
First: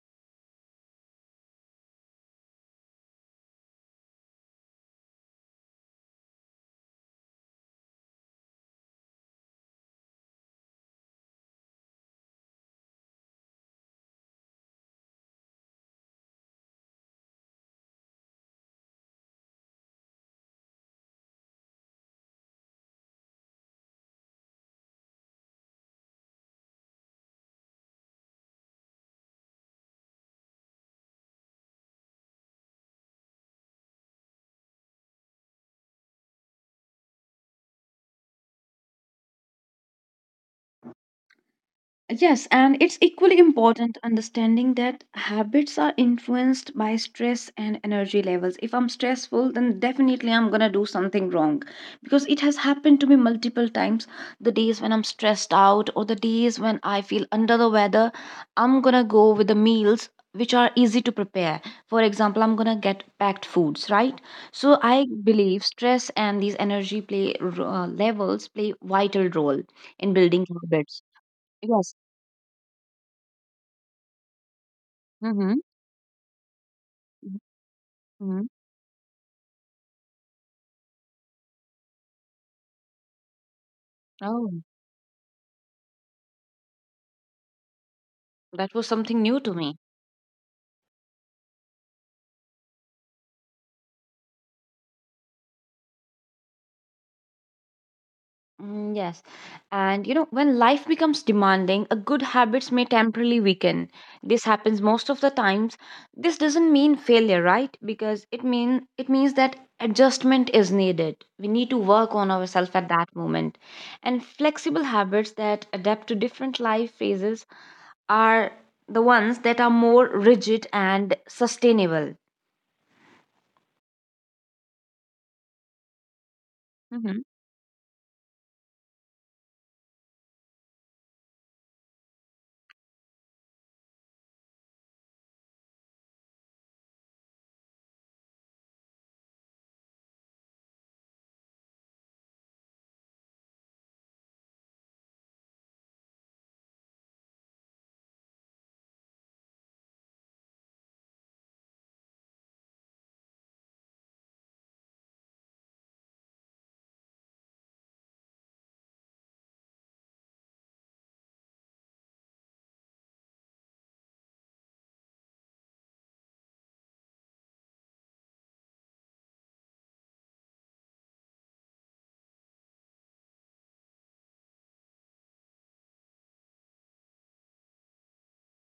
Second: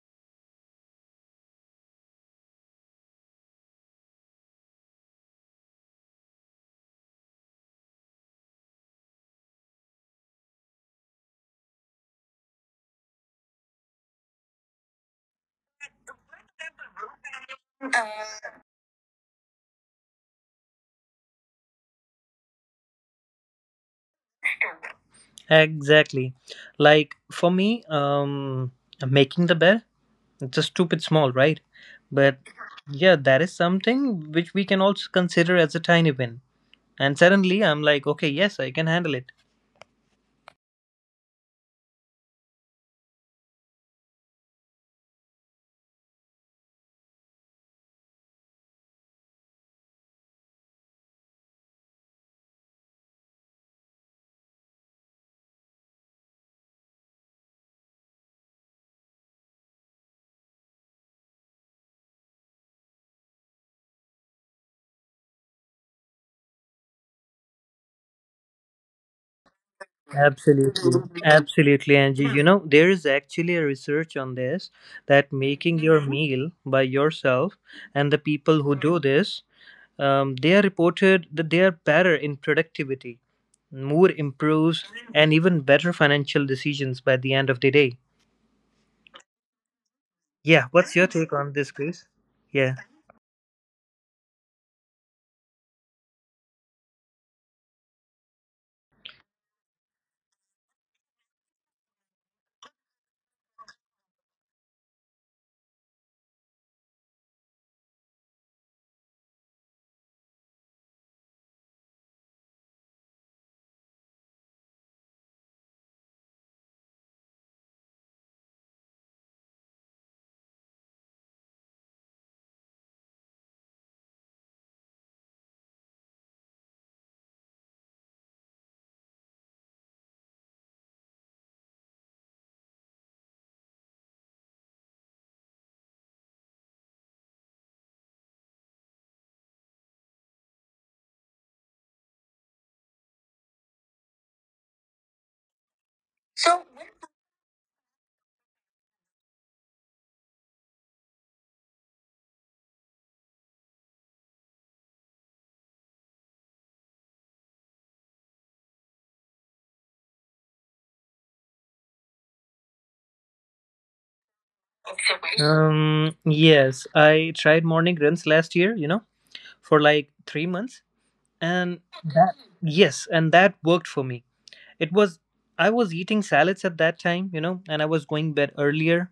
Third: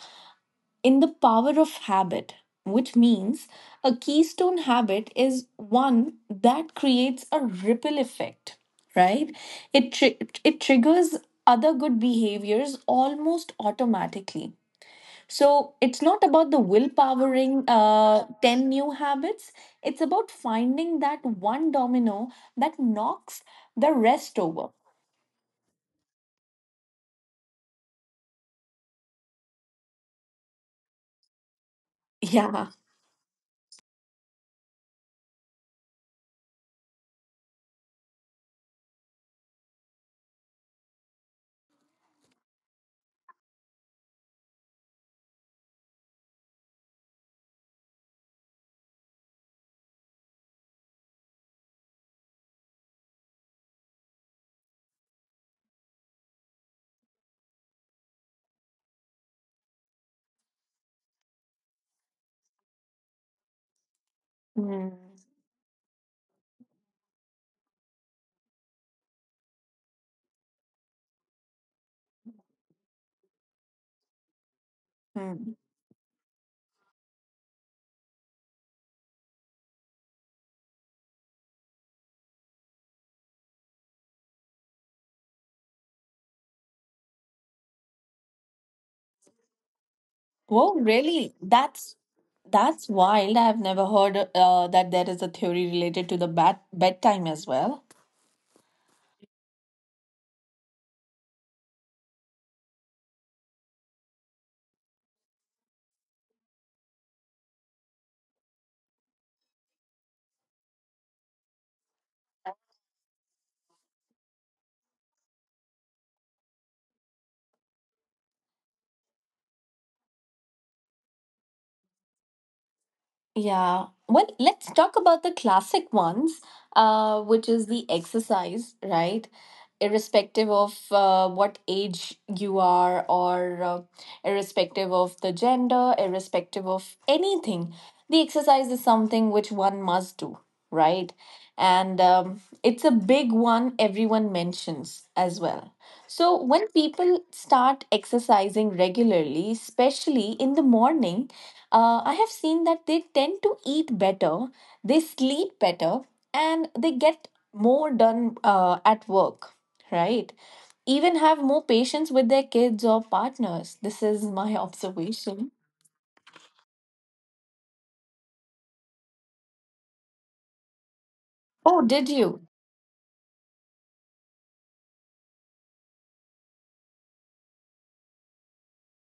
Speaker 1: in The Power of Habit, which means a keystone habit is one that creates a ripple effect, right? It, tri- it triggers other good behaviors almost automatically. So it's not about the willpowering 10 new habits, it's about finding that one domino that knocks the rest over.
Speaker 2: exactly. Like for me, making the bed, it's a stupid small, right? But
Speaker 1: Yeah.
Speaker 2: yeah, that is something which we can also consider as a tiny win. And suddenly I'm like, okay, yes, I can handle it.
Speaker 3: Yes, and it's equally important understanding that habits are influenced by stress and energy levels. If I'm stressful, then definitely I'm gonna do something wrong because it has happened to me multiple times. The days when I'm stressed out or the days when I feel under the weather, I'm gonna go with the meals which are easy to prepare. For example, I'm gonna get packed foods, right?
Speaker 1: Hmm.
Speaker 3: So I believe stress and these energy play levels play vital role in building
Speaker 2: Absolutely,
Speaker 3: habits.
Speaker 2: absolutely, Angie.
Speaker 3: Yes,
Speaker 2: There is actually a research on this that
Speaker 1: Hmm.
Speaker 2: making
Speaker 3: Mhm.
Speaker 2: your meal by yourself
Speaker 3: Mhm.
Speaker 2: and the people who
Speaker 3: Mhm.
Speaker 2: do this, they are reported that they are better in productivity, more improves,
Speaker 3: Oh,
Speaker 2: and even better financial decisions by the end of the day.
Speaker 3: that was something new to me.
Speaker 2: Yeah,
Speaker 1: Whoa,
Speaker 2: what's your take
Speaker 1: really?
Speaker 2: on this, Grace? Yeah.
Speaker 1: That's wild. I have never heard that there is a theory related to the bat bedtime as well.
Speaker 3: Mm, yes. And you know, when life becomes demanding, a good habits may temporarily weaken. This happens most of the times. This doesn't mean failure, right? Because it means that adjustment is needed. We need to work on ourselves at that moment. And flexible habits that adapt to different life phases are the ones that are more rigid and sustainable.
Speaker 1: Yeah. Well, let's talk about the classic ones, which
Speaker 3: Mhm.
Speaker 1: is the exercise, right? Irrespective of what age you are, or irrespective of the gender, irrespective of anything, the exercise is something which one must do, right? And it's a big one everyone mentions as well. So when people start exercising regularly, especially in the morning, I have seen that they tend to eat better, they sleep better, and they get more done at work, right? Even have more patience with their kids or partners. This is my observation.
Speaker 2: Yes, I tried morning runs last year. For like 3 months, and
Speaker 1: Oh, did
Speaker 2: that
Speaker 1: you?
Speaker 2: yes, and that worked for me. It was I was eating salads at that time, and I was going bed earlier,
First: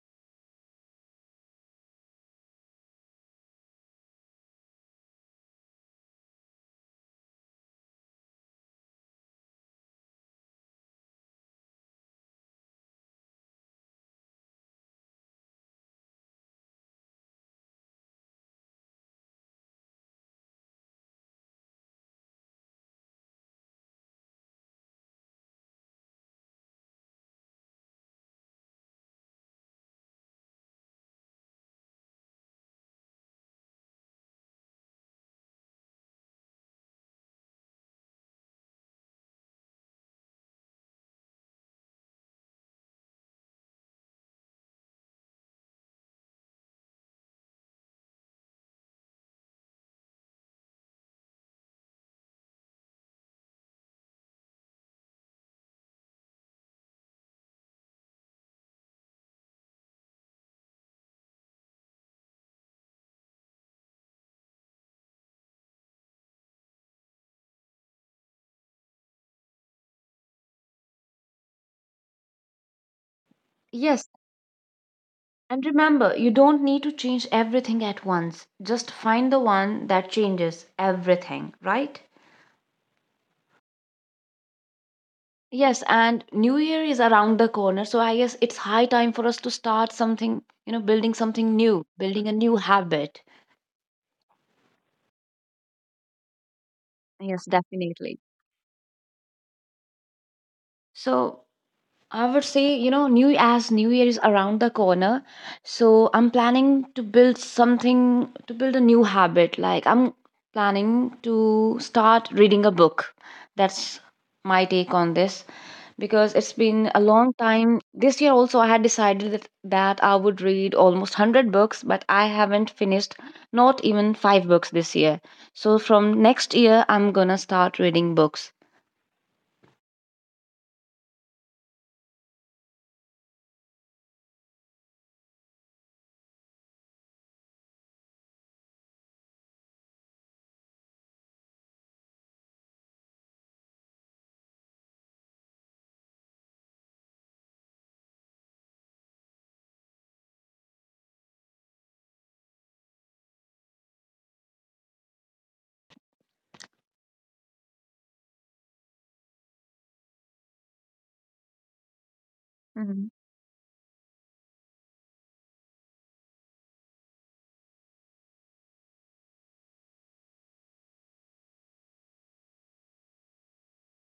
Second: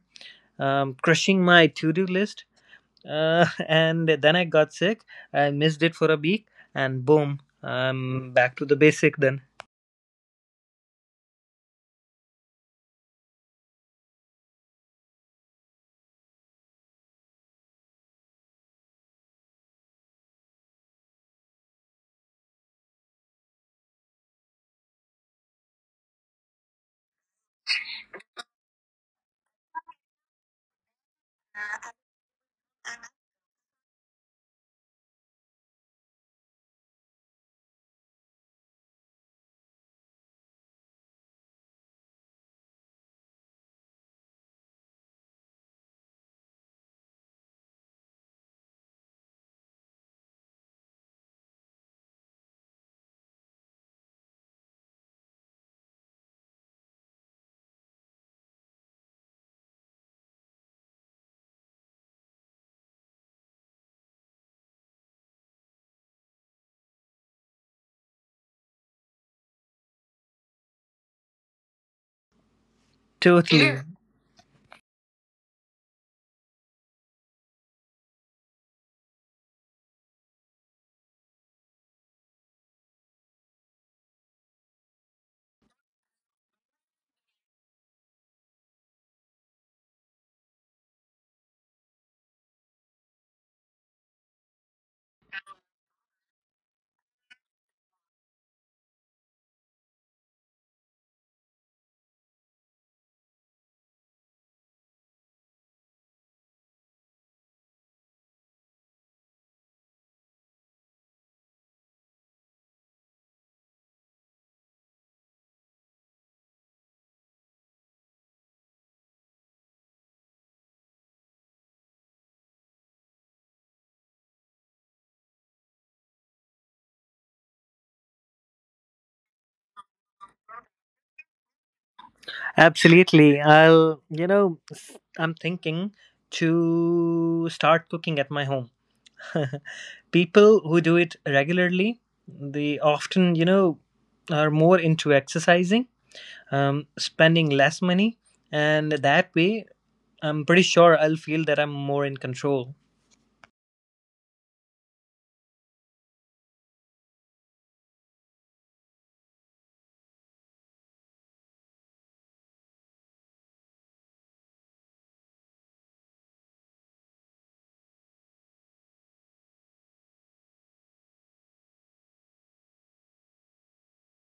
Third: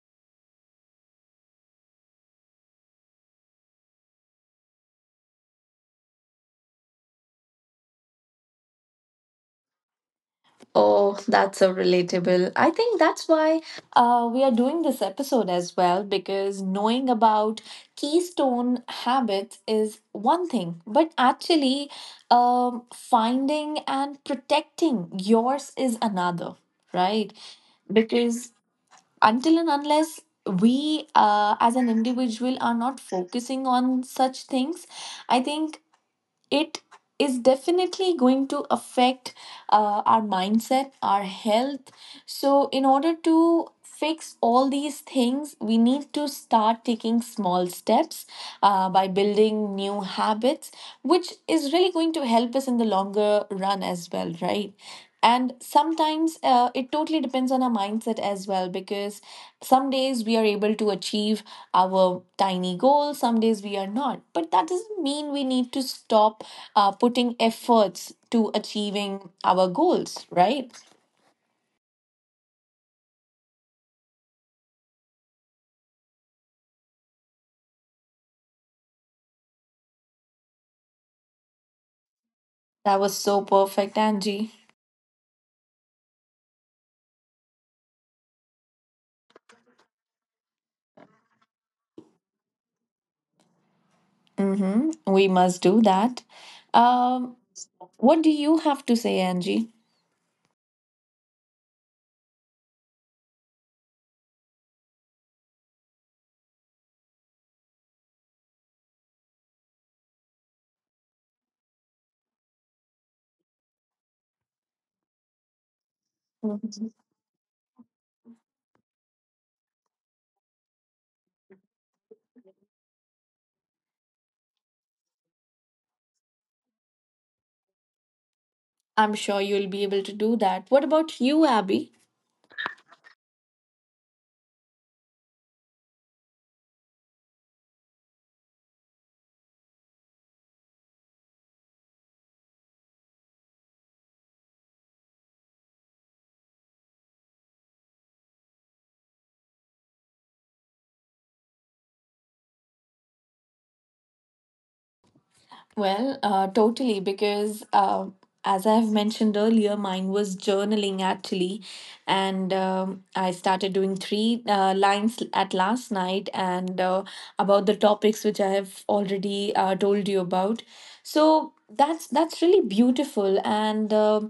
Speaker 2: crushing my to-do list. And then I got sick. I missed it for a week, and boom, I'm back to the basic then.
Speaker 1: Oh, that's so relatable. I think that's why we are doing this episode as well, because knowing about keystone habits is one thing, but actually finding and protecting yours is another, right? Because until and unless we as an individual are not focusing on such things, I think it is definitely going to affect our mindset, our health, so, in order to fix all these things, we need to start taking small steps by building new habits, which is really going to help us in the longer run as well, right? And sometimes it totally depends on our mindset as well, because some days we are able to achieve our tiny goals, some days we are not. But that doesn't mean we need to stop putting efforts to achieving our goals, right?
Speaker 2: Totally,
Speaker 3: Yes, and remember, you don't need to change everything at once. Just find the one that changes everything, right?
Speaker 1: That was so perfect, Angie.
Speaker 3: Yes, and New Year is around the corner, so I guess it's high time for us to start something, you know, building something new, building a new habit.
Speaker 1: Hmm, we must do that. Um,
Speaker 3: Yes, definitely.
Speaker 1: what do you have to say, Angie?
Speaker 3: So, I would say, New Year is around the corner, so I'm planning to build a new habit. Like I'm planning to start reading a book. That's my take on this because it's
Speaker 1: Mhm.
Speaker 3: been a long time. This year also I had decided that I would read almost 100 books, but I haven't finished not even 5 books this year. So from next year I'm going to start reading books.
Speaker 1: I'm sure you'll be able to do that. What about you, Abby?
Speaker 2: absolutely. I'll, you know, s- I'm thinking to start cooking at my home. People who do it regularly, they often, are more into exercising, spending less money, and that way, I'm pretty sure I'll feel that I'm more in control.
Speaker 1: Well, totally, because as I have mentioned earlier, mine was journaling actually, and
Speaker 3: Mhm.
Speaker 1: I started doing three lines at last night and about the topics which I have already told you about. So that's really beautiful, and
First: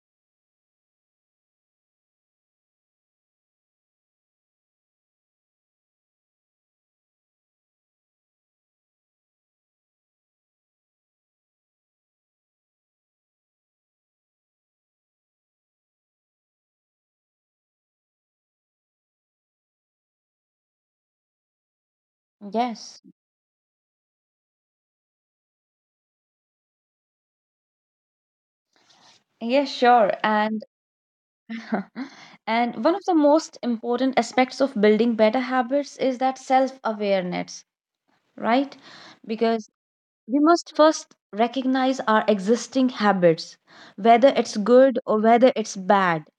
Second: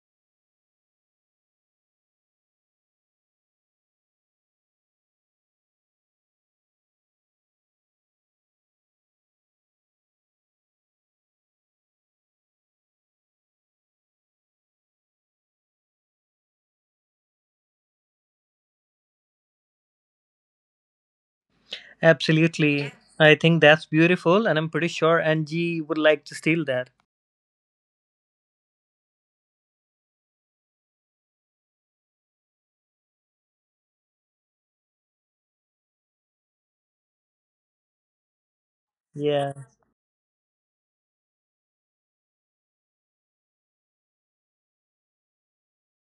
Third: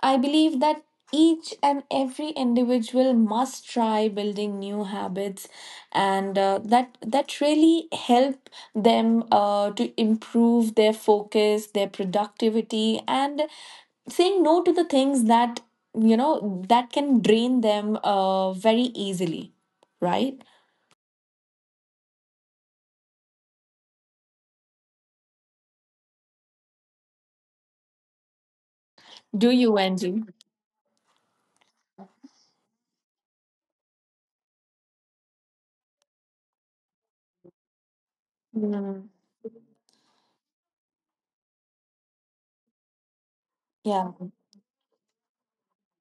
Speaker 1: I believe that each and every individual must try building new habits and that really help them to improve their focus their productivity and saying no to the things that you know that can drain them very easily, right?
Speaker 2: Absolutely.
Speaker 3: Yes.
Speaker 2: I think that's beautiful, and I'm pretty sure Angie would like to steal that.
Speaker 1: Do
Speaker 3: Yes,
Speaker 1: you,
Speaker 3: sure.
Speaker 1: Wendy?
Speaker 3: And and one of the most important aspects of building better habits is that self awareness, right?
Speaker 1: Hmm.
Speaker 3: Because
Speaker 2: Yeah.
Speaker 3: we must first recognize our existing habits, whether
Speaker 1: Yeah.
Speaker 3: it's good or whether it's bad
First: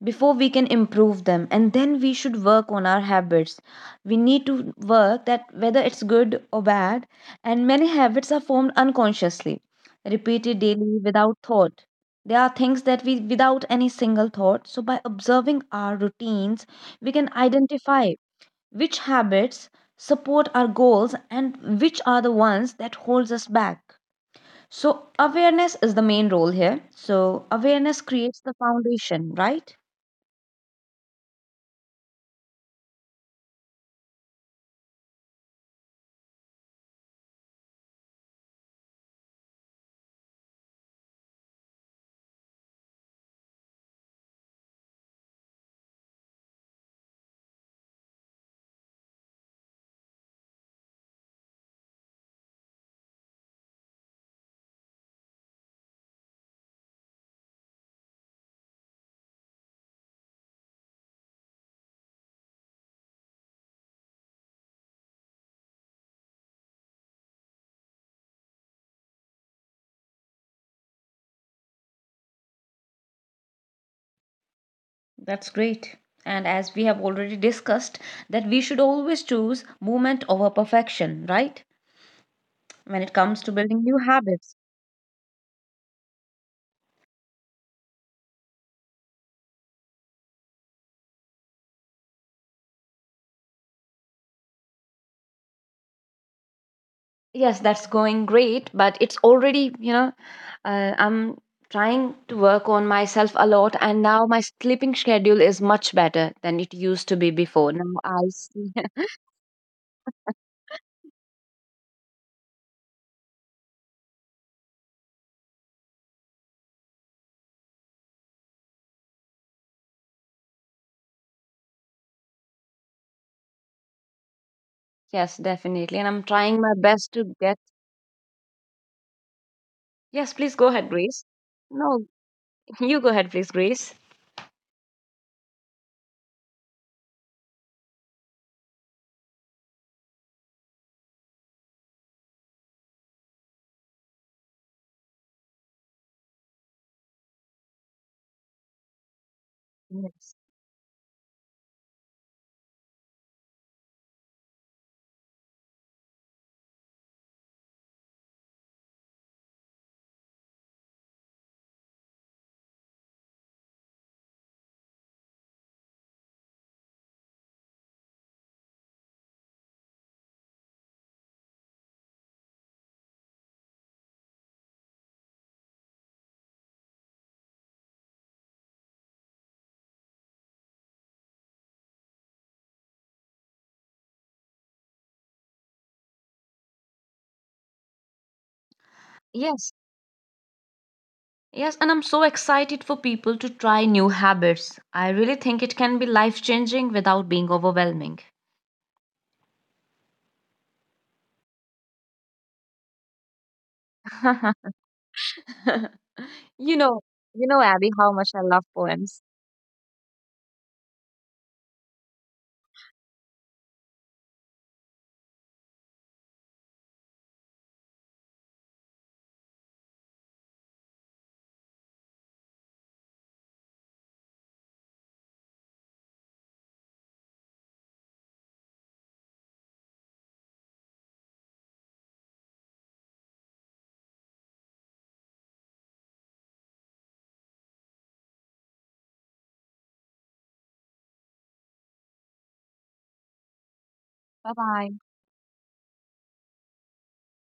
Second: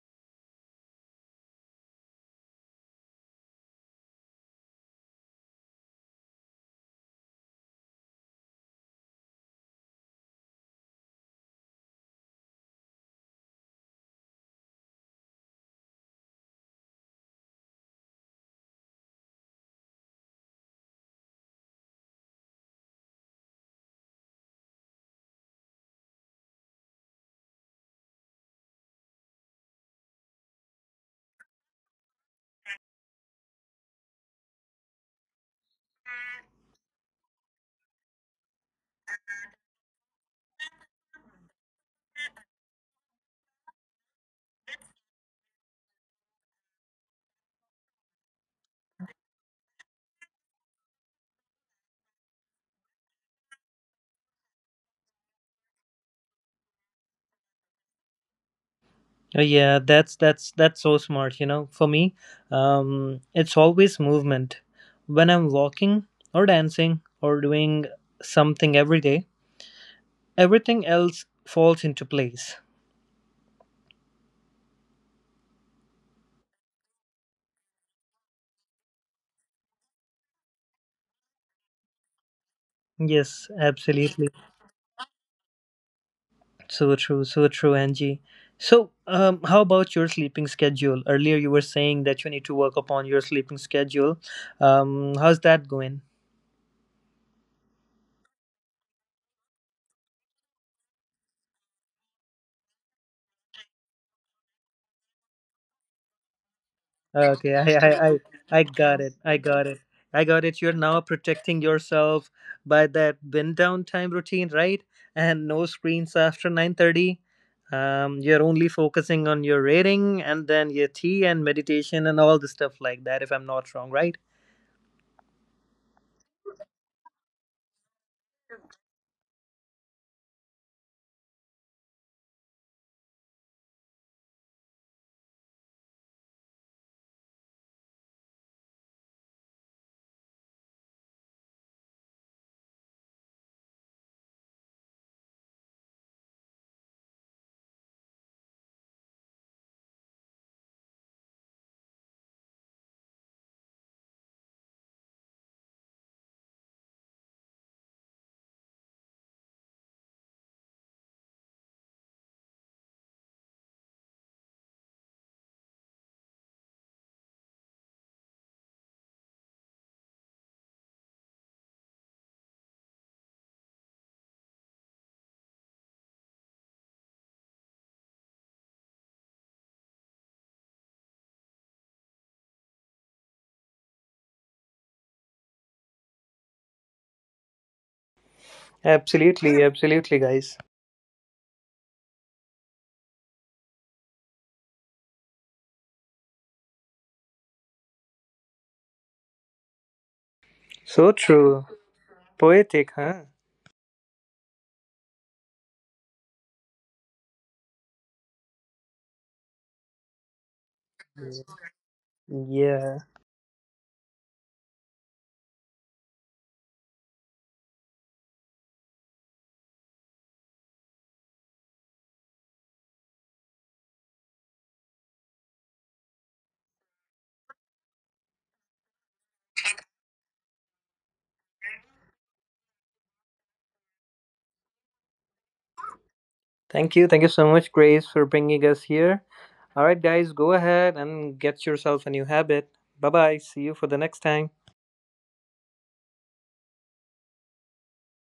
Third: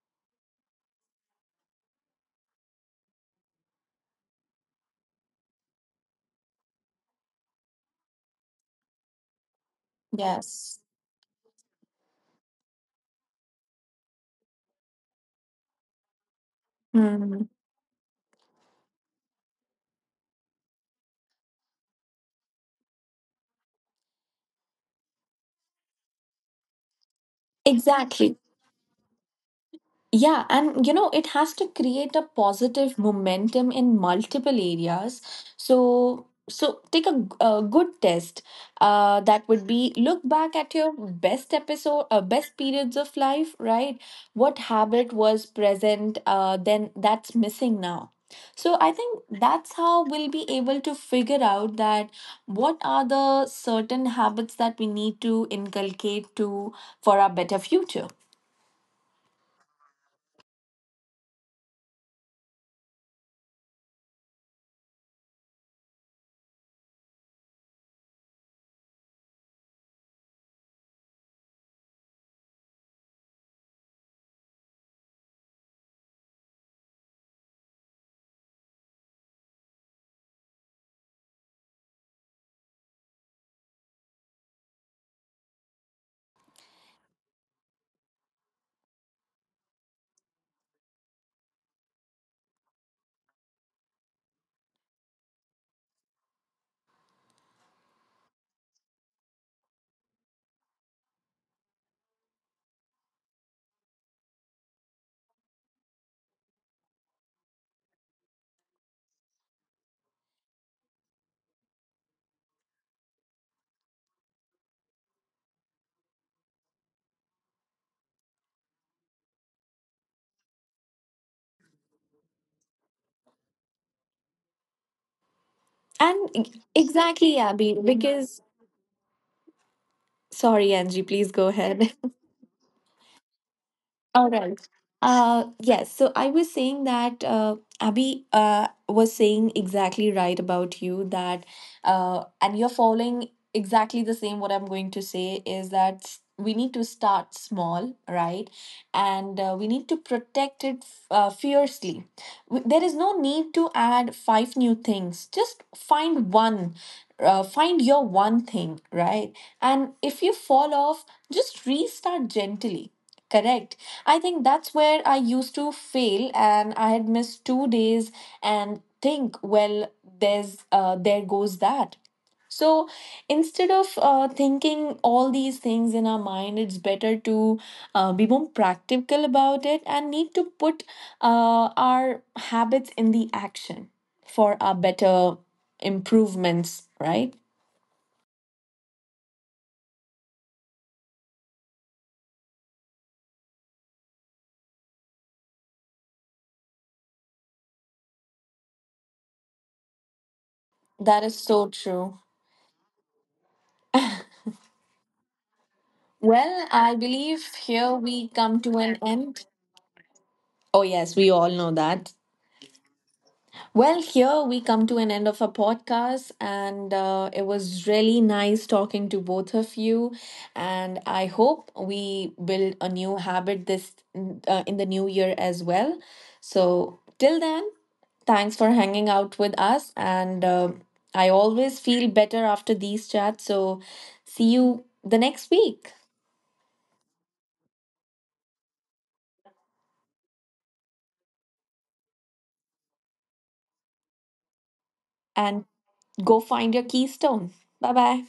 Speaker 3: before we can improve them, and then we should work on our habits. We need to work that whether it's good or bad, and many habits are formed unconsciously, repeated
Speaker 1: Yes.
Speaker 3: daily without thought. There are things that we without any single thought, so by observing our routines we can
Speaker 1: Hmm.
Speaker 3: identify which habits support our goals and which are the ones that holds us back. So awareness is the main role here. So awareness creates
Speaker 1: Exactly.
Speaker 3: the foundation, right?
Speaker 1: Yeah, and you know, it has to create a positive momentum in multiple areas. So, so take a, a good test. That would be look back at your best episode, best periods of life, right? What habit was present, then that's missing now. So I think that's how we'll be able to figure out that what are the certain habits that we need to inculcate to for our better future.
Speaker 2: Oh, yeah, that's so smart. For me, it's always movement. When I'm walking or dancing or doing something every day, everything else falls into place.
Speaker 3: That's great. And as we have already discussed, that we should always choose movement over perfection, right?
Speaker 2: Yes,
Speaker 3: When it
Speaker 2: absolutely.
Speaker 3: comes to building new habits.
Speaker 2: So true, Angie. So, how about your sleeping schedule? Earlier, you were saying that you need to work upon your sleeping schedule. How's that going?
Speaker 3: Yes, that's going great, but it's already, you know, I'm trying to work on myself a lot, and now my sleeping schedule is much better than it
Speaker 2: Okay, I,
Speaker 3: used to be
Speaker 2: I, I,
Speaker 3: before.
Speaker 2: I
Speaker 3: Now I
Speaker 2: got it. I
Speaker 3: see.
Speaker 2: got it. I got it. You're now protecting yourself by that wind down time routine, right? And no screens after 9:30. You're only focusing on your reading and then your tea and meditation and all the stuff like that. If I'm not wrong, right?
Speaker 1: And
Speaker 3: Yes,
Speaker 1: e,
Speaker 3: definitely. And I'm
Speaker 1: exactly,
Speaker 3: trying my
Speaker 1: Abby,
Speaker 3: best to
Speaker 1: because
Speaker 3: get
Speaker 1: sorry, Angie,
Speaker 3: Yes,
Speaker 1: please
Speaker 3: please
Speaker 1: go
Speaker 3: go ahead,
Speaker 1: ahead.
Speaker 3: Grace. No, you go ahead,
Speaker 1: All
Speaker 3: please,
Speaker 1: right.
Speaker 3: Grace.
Speaker 1: Yes. So I was saying that Abby was saying exactly right about you that, and you're following exactly the same. What I'm going to say is that we need to start small, right? And we need to protect it
Speaker 3: Yes.
Speaker 1: fiercely. There is no need to add five new things. Just find one. Find your one thing, right? And if you fall off, just restart gently. Correct. I think that's where I used to fail, and I had missed 2 days and think, well, there's there goes that. So instead of thinking all these things in our mind, it's better to be more practical about it and need to put our habits in the action for our better improvements, right?
Speaker 2: Absolutely, absolutely,
Speaker 3: Yes.
Speaker 2: guys.
Speaker 3: Yes, and I'm so excited for people to try new habits. I really think it can be life-changing without being overwhelming.
Speaker 2: So
Speaker 1: That is
Speaker 2: true.
Speaker 1: so true.
Speaker 2: Poetic, huh?
Speaker 1: Well, I
Speaker 3: you
Speaker 1: believe
Speaker 3: know,
Speaker 1: here
Speaker 3: you
Speaker 1: we
Speaker 3: know,
Speaker 1: come
Speaker 3: Abby,
Speaker 1: to
Speaker 3: how
Speaker 1: an
Speaker 3: much I love
Speaker 1: end.
Speaker 3: poems.
Speaker 1: Oh, yes, we all know that.
Speaker 2: Yeah.
Speaker 1: Well, here we come to an end of our podcast, and it was really nice talking to both of you. And I hope we build a new habit this in the new year as well. So, till then, thanks for hanging out with us. And I always feel better after these chats. So, see you the next week
Speaker 2: Thank you. Thank you so much, Grace, for bringing us here. All right, guys, go ahead and get yourself a new habit. Bye bye. See you for the next time.
Speaker 3: Bye
Speaker 1: and
Speaker 3: bye.
Speaker 1: go find your keystone. Bye bye.